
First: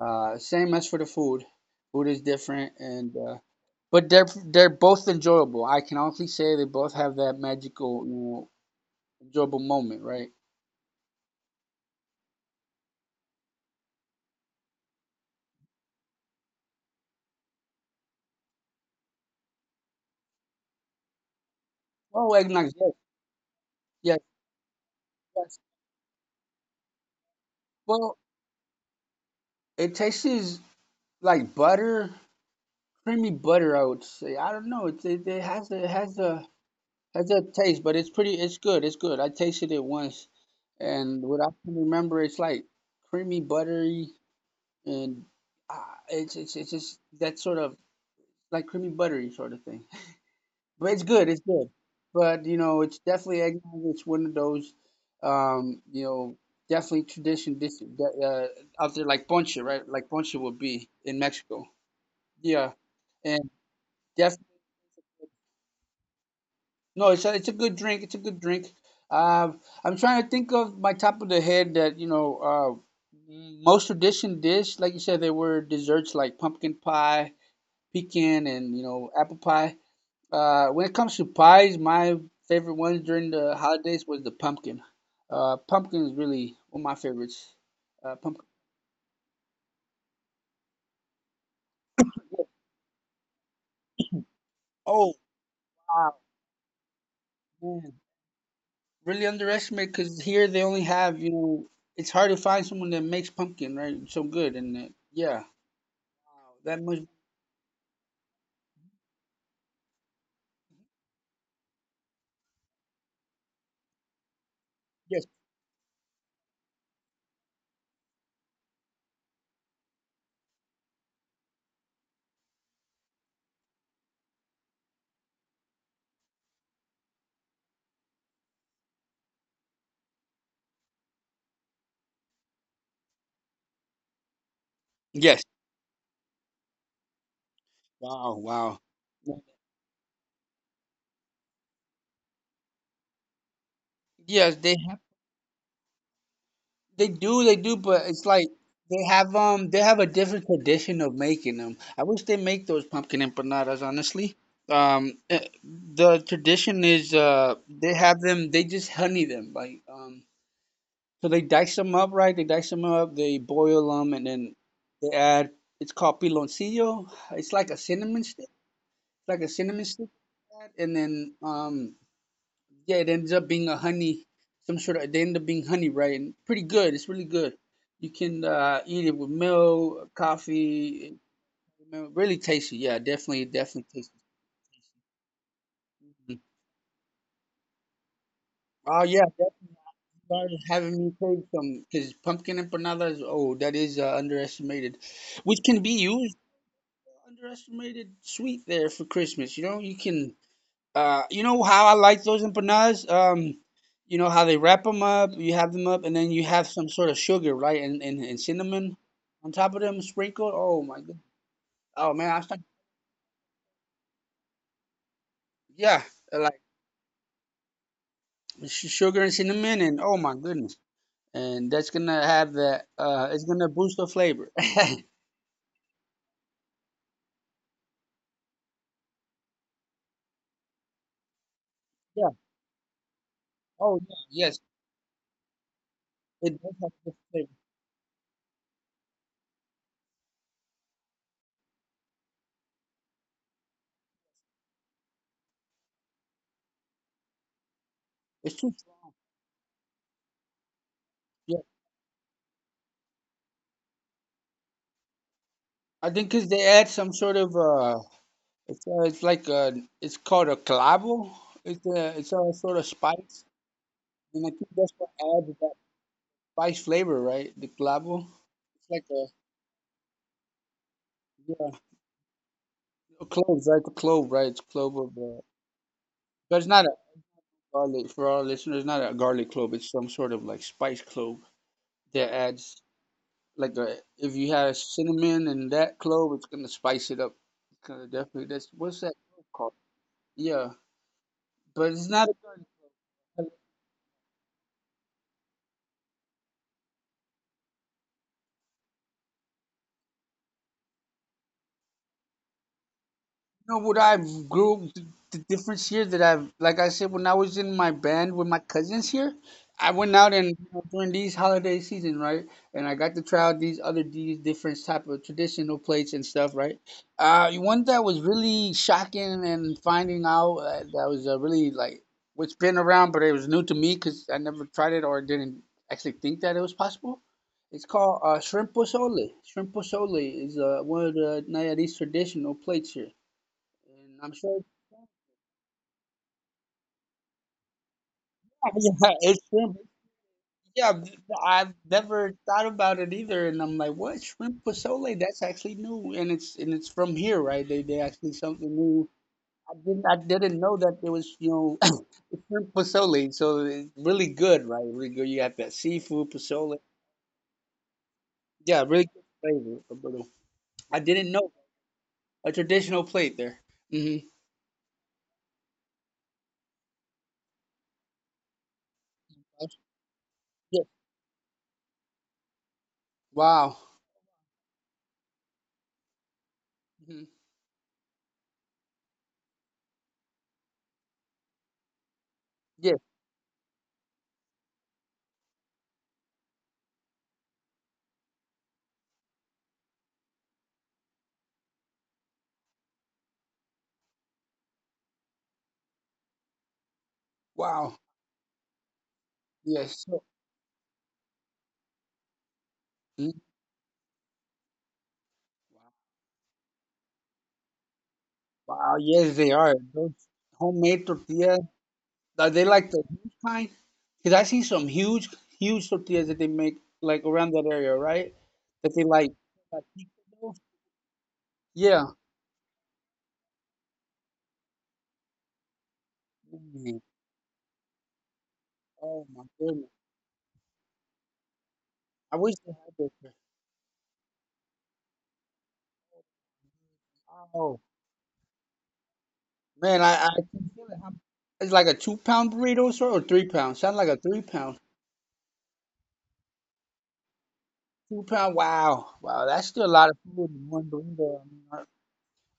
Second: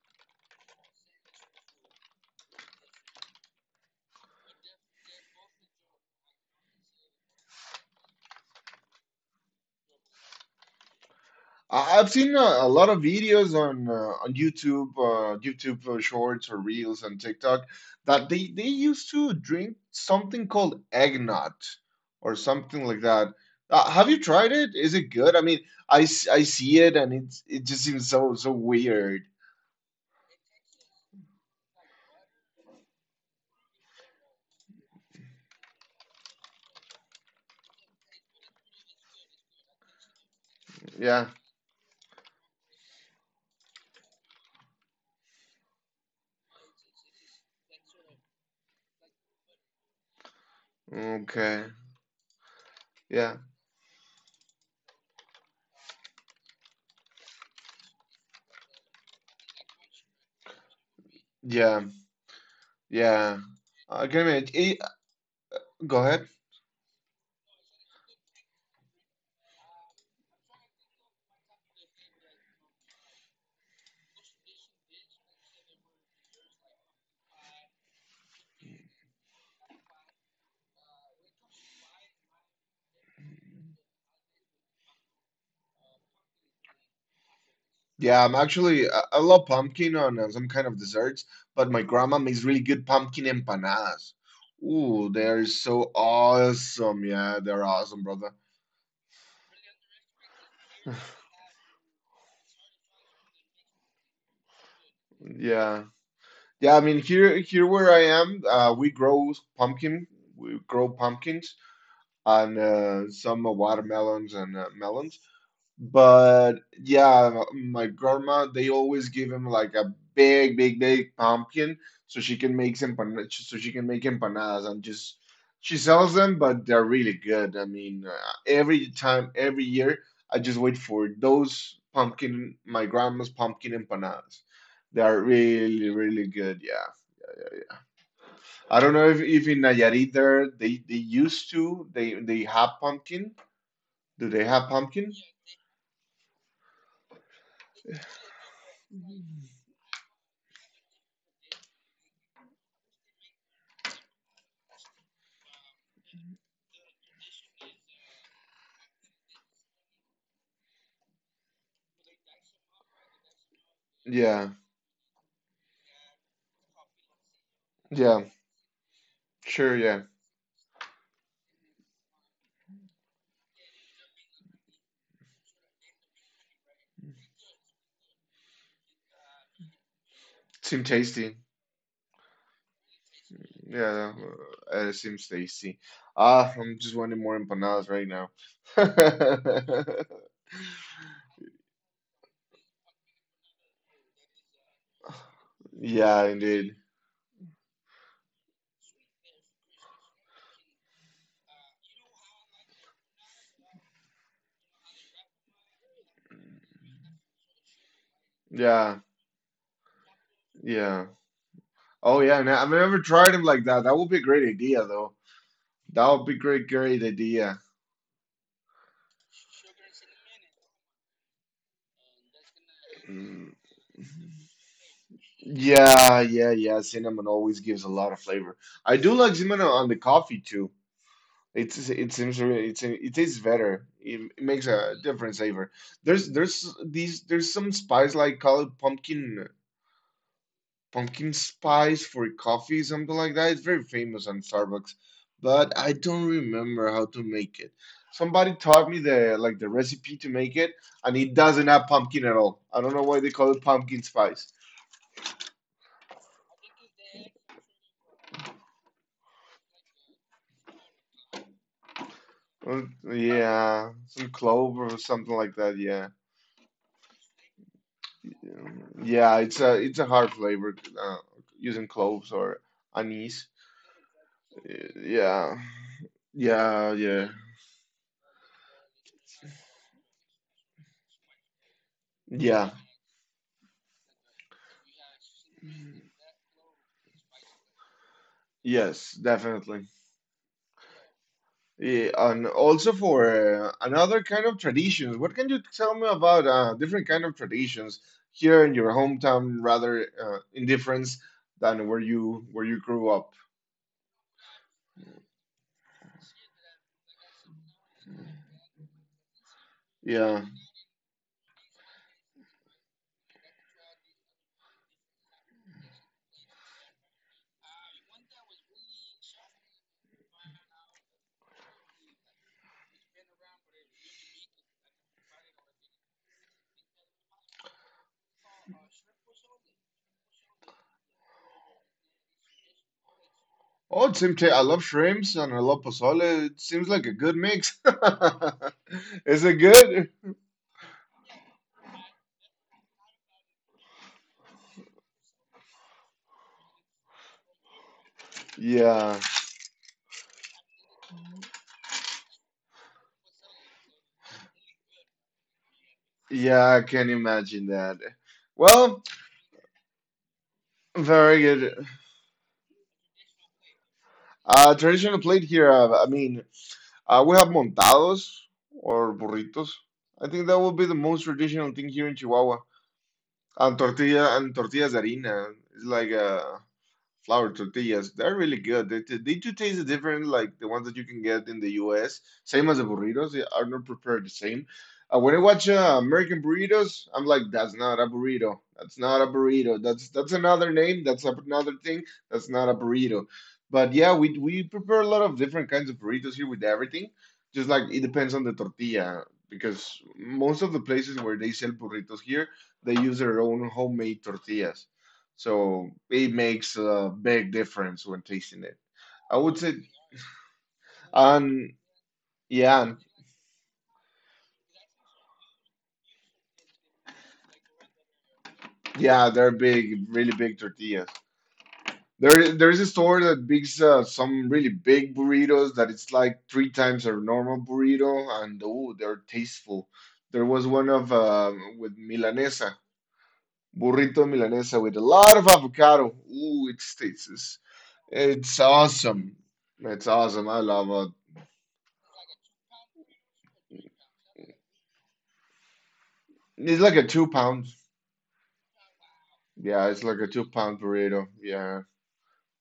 Speaker 2: Uh, same as for the food. Food is different, and uh, but they're they're both enjoyable. I can honestly say they both have that magical, you know, enjoyable moment, right?
Speaker 1: I- I've seen a, a lot of videos on uh, on YouTube, uh, YouTube uh, Shorts or Reels and TikTok that they they used to drink something called eggnog
Speaker 2: Oh,
Speaker 1: or
Speaker 2: eggnog,
Speaker 1: something
Speaker 2: yes,
Speaker 1: like that. Uh, have you
Speaker 2: yes,
Speaker 1: tried it? Is it good? I mean,
Speaker 2: yes.
Speaker 1: I, s- I see it and it's it just seems
Speaker 2: Well,
Speaker 1: so so weird.
Speaker 2: it tastes like butter, creamy butter. I would say. I don't know. It it, it has a, it has a has a taste, but it's pretty. It's good. It's good. I tasted it once, and
Speaker 1: Yeah.
Speaker 2: what I can remember, it's like creamy, buttery, and uh, it's it's it's just that sort of like creamy buttery sort of thing. <laughs> But it's good, it's
Speaker 1: Okay.
Speaker 2: good. But you know, it's
Speaker 1: Yeah.
Speaker 2: definitely eggnog. It's one of those, um, you know, definitely tradition dish that, uh, out there like ponche, right? Like ponche would be in Mexico.
Speaker 1: Yeah.
Speaker 2: Yeah,
Speaker 1: Yeah.
Speaker 2: and
Speaker 1: I can
Speaker 2: definitely
Speaker 1: imagine. Go ahead.
Speaker 2: no, it's a, it's a good drink. It's a good drink. Uh, I'm trying to think of my top of the head that you know uh, most tradition dish, like you said, there were desserts like pumpkin pie, pecan, and you know apple pie Uh, when it comes to pies, my favorite ones during the holidays was the pumpkin. Uh, pumpkin is really one of my favorites. Uh,
Speaker 1: Yeah, I'm
Speaker 2: pumpkin.
Speaker 1: actually I, I love pumpkin on uh, some kind of desserts, but my grandma makes really good pumpkin empanadas. Ooh,
Speaker 2: Oh,
Speaker 1: they're so
Speaker 2: wow,
Speaker 1: awesome. Yeah, they're
Speaker 2: man.
Speaker 1: awesome, brother.
Speaker 2: Really underestimated because here they only
Speaker 1: <laughs>
Speaker 2: have, you know, it's hard to find someone that makes pumpkin, right? So good. And uh, yeah,
Speaker 1: Yeah.
Speaker 2: wow,
Speaker 1: Yeah, I
Speaker 2: that
Speaker 1: mean
Speaker 2: much.
Speaker 1: here here where I am, uh we grow pumpkin, we grow pumpkins and uh some uh, watermelons and uh, melons.
Speaker 2: Yes.
Speaker 1: But yeah, my grandma, they always give him like a big, big, big pumpkin so she can make empan so she can make empanadas and just she sells them, but they're really good. I mean, uh, every time, every year, I just wait for those pumpkin, my grandma's pumpkin empanadas. They are
Speaker 2: Yes.
Speaker 1: really, really good. Yeah.
Speaker 2: Wow,
Speaker 1: I don't know if,
Speaker 2: wow.
Speaker 1: if in Nayarit there they, they used to, they they have pumpkin. Do they have
Speaker 2: Yes,
Speaker 1: pumpkin?
Speaker 2: they they do, they do, but it's like they have um they have a different tradition of making them. I wish they make those pumpkin empanadas, honestly. Um, eh, the tradition is uh they have them, they just honey them like um so they dice them up, right? They dice them up, they boil them,
Speaker 1: Yeah.
Speaker 2: and then they add, it's called piloncillo, it's like a
Speaker 1: Yeah.
Speaker 2: cinnamon stick,
Speaker 1: Sure,
Speaker 2: like a
Speaker 1: yeah.
Speaker 2: cinnamon stick, and then um. Yeah, it ends up being a honey, some sort of. They end up being honey, right? And pretty good. It's really good. You can uh, eat it with milk,
Speaker 1: Seem tasty.
Speaker 2: coffee. you know, Really tasty. Yeah, definitely, definitely
Speaker 1: Yeah,
Speaker 2: tasty.
Speaker 1: uh, it seems tasty. Ah,
Speaker 2: Mm.
Speaker 1: I'm just wanting more empanadas right now.
Speaker 2: Oh yeah,
Speaker 1: <laughs>
Speaker 2: definitely having me take some because pumpkin empanadas. Oh, that is uh, underestimated, which can be
Speaker 1: Yeah,
Speaker 2: used,
Speaker 1: indeed.
Speaker 2: underestimated sweet there for Christmas. You know, you can Uh, you know how I like those empanadas? Um, you know how they wrap them up, you have them up, and then you have some sort of sugar, right? And and, and cinnamon
Speaker 1: Yeah,
Speaker 2: on top of them sprinkled. Oh
Speaker 1: yeah.
Speaker 2: my goodness.
Speaker 1: Oh,
Speaker 2: Oh
Speaker 1: yeah.
Speaker 2: man,
Speaker 1: No,
Speaker 2: I'm
Speaker 1: I've
Speaker 2: starting.
Speaker 1: never tried them like that. That would be a great idea, though. That
Speaker 2: Yeah,
Speaker 1: would be
Speaker 2: uh,
Speaker 1: great,
Speaker 2: like
Speaker 1: great idea.
Speaker 2: sh- sugar and cinnamon, and oh my goodness. And that's gonna have the uh,
Speaker 1: Mm.
Speaker 2: it's gonna boost the flavor. <laughs>
Speaker 1: Yeah, yeah, yeah. Cinnamon always gives a lot of flavor. I do like cinnamon on the coffee too. It's it seems it's
Speaker 2: Yeah.
Speaker 1: inter- it's it is better.
Speaker 2: Oh
Speaker 1: It, it
Speaker 2: yeah.
Speaker 1: makes
Speaker 2: Yes,
Speaker 1: a different savor. There's
Speaker 2: it
Speaker 1: there's
Speaker 2: does have
Speaker 1: these
Speaker 2: the
Speaker 1: there's
Speaker 2: flavor.
Speaker 1: some spice like call it pumpkin pumpkin spice for coffee something like that. It's very famous on Starbucks, but I don't remember how to make it. Somebody
Speaker 2: It's too
Speaker 1: taught me
Speaker 2: strong.
Speaker 1: the like the recipe to make it, and it doesn't
Speaker 2: Yeah.
Speaker 1: have pumpkin at all. I don't know why they call it pumpkin spice.
Speaker 2: I think 'cause they add some sort of uh, it's uh, it's like uh, it's called a clavo. It's a it's a
Speaker 1: Uh,
Speaker 2: sort of spice.
Speaker 1: Yeah, some
Speaker 2: And I think
Speaker 1: clove or
Speaker 2: that's what
Speaker 1: something like
Speaker 2: adds
Speaker 1: that.
Speaker 2: that
Speaker 1: Yeah.
Speaker 2: spice flavor, right? The clavo. It's like a
Speaker 1: Yeah, it's a it's a hard flavor uh,
Speaker 2: yeah,
Speaker 1: using cloves or
Speaker 2: A
Speaker 1: anise.
Speaker 2: clove, right? The clove, right? It's clove of uh,
Speaker 1: Yeah,
Speaker 2: but it's not
Speaker 1: yeah,
Speaker 2: a
Speaker 1: yeah,
Speaker 2: garlic, for our listeners. Not a garlic clove. It's some sort of like spice clove that
Speaker 1: yeah.
Speaker 2: adds like a, if you have cinnamon and that clove, it's gonna spice it up. It's gonna definitely. That's what's
Speaker 1: Yes,
Speaker 2: that called?
Speaker 1: definitely.
Speaker 2: Yeah, but
Speaker 1: Yeah,
Speaker 2: it's not a
Speaker 1: and
Speaker 2: garlic.
Speaker 1: also for uh, another kind of traditions. What can you tell me about uh, different kind of traditions here in your hometown, rather uh, in difference than where you where you grew up?
Speaker 2: Know what I've grew, th- the difference here that I've, like I said, when I was in my band with my cousins here, I went out,
Speaker 1: Yeah.
Speaker 2: and you know, during these holiday season, right? And I got to try out these other, these different type of traditional plates and stuff, right? Uh, one that was really shocking and finding out uh, that was uh, really like what's been around, but it was new to me because I never tried it or didn't actually think that it was possible. It's called uh, shrimp pozole. Shrimp pozole is uh, one of the Nayarit's traditional plates here,
Speaker 1: Oh, it
Speaker 2: and I'm
Speaker 1: seems to,
Speaker 2: sure.
Speaker 1: I love shrimps and I love pozole. It seems like a good mix.
Speaker 2: <laughs> Yeah,
Speaker 1: <laughs>
Speaker 2: it's
Speaker 1: Is it
Speaker 2: shrimp.
Speaker 1: good?
Speaker 2: Yeah, I've I've never thought about it either. And I'm like, what, shrimp pozole? That's actually new, and it's and it's from here, right? They they actually something new.
Speaker 1: Yeah.
Speaker 2: I didn't I didn't know that there was, you know, <coughs> <laughs> shrimp pozole. So it's really good, right? Really good. You have that seafood
Speaker 1: Yeah,
Speaker 2: pozole.
Speaker 1: I can imagine that.
Speaker 2: Yeah, really
Speaker 1: Well,
Speaker 2: good flavor, Roberto. I didn't
Speaker 1: very
Speaker 2: know
Speaker 1: good.
Speaker 2: a traditional plate there. Mm-hmm.
Speaker 1: Uh, traditional plate here. Uh, I mean, uh, we have montados or burritos. I think that would
Speaker 2: Yes.
Speaker 1: be the most traditional thing here in Chihuahua.
Speaker 2: Wow.
Speaker 1: And tortilla and tortillas de harina. It's like uh
Speaker 2: Hmm.
Speaker 1: flour tortillas. They're really good. They, they, do taste different, like the ones that you can get in the U S. Same as the
Speaker 2: Yes.
Speaker 1: burritos. They are not prepared the same. Uh, when I watch uh, American burritos, I'm like, that's not a burrito. That's not a burrito. That's that's another name. That's another thing. That's not a burrito. But yeah, we we prepare a lot of different kinds of burritos here with everything. Just like
Speaker 2: Wow.
Speaker 1: it depends on the tortilla, because
Speaker 2: Yes. So,
Speaker 1: most of the places where they sell burritos here, they use their
Speaker 2: mm-hmm.
Speaker 1: own homemade tortillas. So it makes a big difference when tasting it.
Speaker 2: Wow,
Speaker 1: I
Speaker 2: yes, they
Speaker 1: would say,
Speaker 2: are. Those homemade tortillas,
Speaker 1: um,
Speaker 2: are they like
Speaker 1: yeah,
Speaker 2: the huge kind? Because I see some huge, huge tortillas that they make like around that area, right? That they
Speaker 1: yeah,
Speaker 2: like.
Speaker 1: they're
Speaker 2: like
Speaker 1: big,
Speaker 2: heat
Speaker 1: really big
Speaker 2: those.
Speaker 1: tortillas.
Speaker 2: Yeah.
Speaker 1: There, there is a store that makes uh, some really big burritos that it's like three
Speaker 2: Man,
Speaker 1: times our normal burrito, and oh, they're
Speaker 2: oh my
Speaker 1: tasteful.
Speaker 2: goodness.
Speaker 1: There was one of um, with
Speaker 2: I wish they
Speaker 1: milanesa,
Speaker 2: had those here.
Speaker 1: burrito milanesa with a lot of avocado. Ooh, it's it's it's,
Speaker 2: Oh
Speaker 1: it's awesome.
Speaker 2: man,
Speaker 1: It's
Speaker 2: I, I
Speaker 1: awesome. I
Speaker 2: can feel
Speaker 1: love
Speaker 2: it. I
Speaker 1: it.
Speaker 2: It's like a two pound burrito, sir, or three pound. Sounds like a three pound.
Speaker 1: It's like a two pound.
Speaker 2: Two pound. Wow, wow, that's still
Speaker 1: Yeah,
Speaker 2: a
Speaker 1: it's
Speaker 2: lot of
Speaker 1: like a two
Speaker 2: food in
Speaker 1: pound
Speaker 2: one
Speaker 1: burrito.
Speaker 2: burrito.
Speaker 1: Yeah.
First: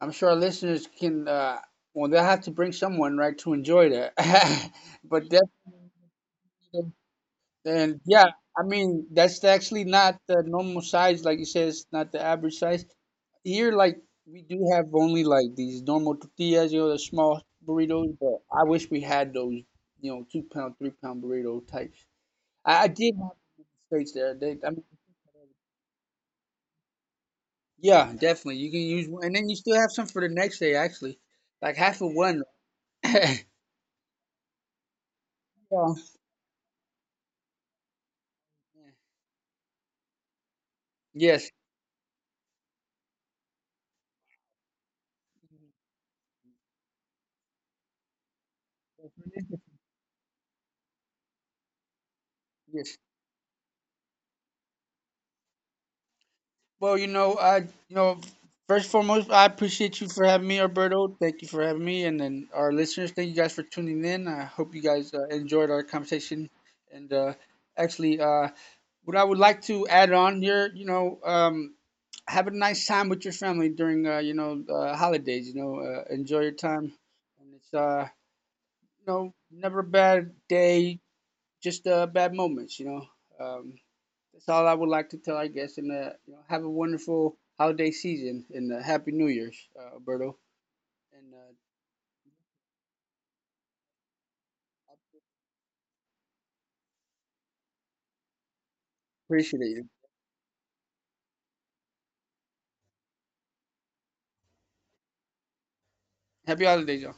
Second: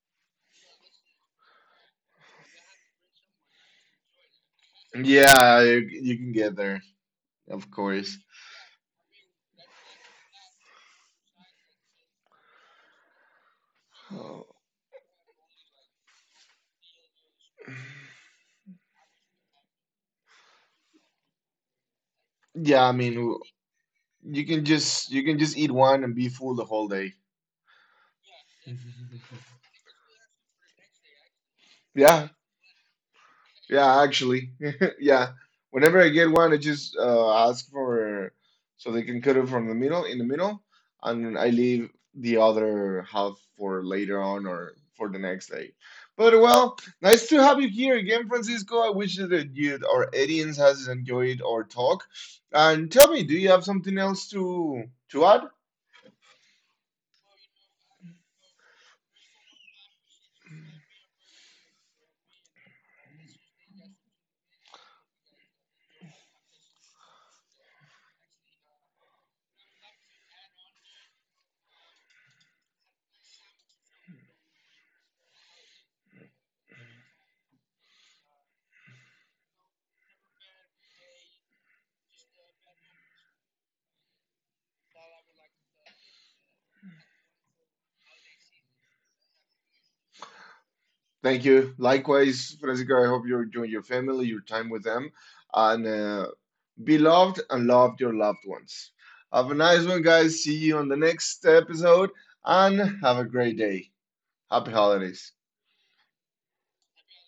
Speaker 2: I'm sure our listeners can. Uh, well, they'll have to bring someone, right, to enjoy that. <laughs> But
Speaker 1: Yeah,
Speaker 2: definitely,
Speaker 1: you, you can get there, of
Speaker 2: and
Speaker 1: course.
Speaker 2: yeah, I mean that's actually not the normal size, like you said, it's not the average size. Here, like we
Speaker 1: Uh,
Speaker 2: do have only like these normal tortillas, you know, the small burritos. But I wish we had those, you know, two pound, three pound burrito types. I,
Speaker 1: yeah,
Speaker 2: I
Speaker 1: I mean,
Speaker 2: did have
Speaker 1: w-
Speaker 2: them in the states there.
Speaker 1: you
Speaker 2: They,
Speaker 1: can
Speaker 2: I mean,
Speaker 1: just you can just eat one and be full the whole day.
Speaker 2: yeah, definitely. You can use
Speaker 1: <laughs>
Speaker 2: one, and then you still have some for the next day. Actually, like half of
Speaker 1: Yeah,
Speaker 2: one. <laughs>
Speaker 1: yeah, actually. <laughs> Yeah.
Speaker 2: Yeah.
Speaker 1: Whenever I get one, I just uh, ask for so they can cut it from the middle in the middle, and I
Speaker 2: Yes.
Speaker 1: leave the other half for later on or for the next day. But well, nice to have you here again, Francisco. I wish that you our audience has enjoyed our talk. And
Speaker 2: Yes.
Speaker 1: tell me, do you have something else to to add?
Speaker 2: Well, you know, I, you know, first and foremost, I appreciate you for having me, Alberto. Thank you for having me, and then our listeners. Thank you guys for tuning in. I hope you guys uh, enjoyed our conversation. And uh, actually, uh, what I would like to add on here, you know, um, have a nice time with your family during, uh, you know, uh, holidays. You know, uh, enjoy your time, and it's, uh, you know, never a bad day, just uh, bad moments. You know. Um, That's all I would like to tell, I guess. And uh, you know, have a wonderful holiday season and uh, happy New Year's, uh, Alberto. And
Speaker 1: Thank
Speaker 2: uh,
Speaker 1: you. Likewise, Francisco. I hope you're enjoying your family, your time with them, and uh, beloved, and love your loved ones. Have a
Speaker 2: Appreciate
Speaker 1: nice
Speaker 2: you.
Speaker 1: one, guys. See you on the next episode, and have a great day. Happy holidays.
Speaker 2: Happy holidays, y'all.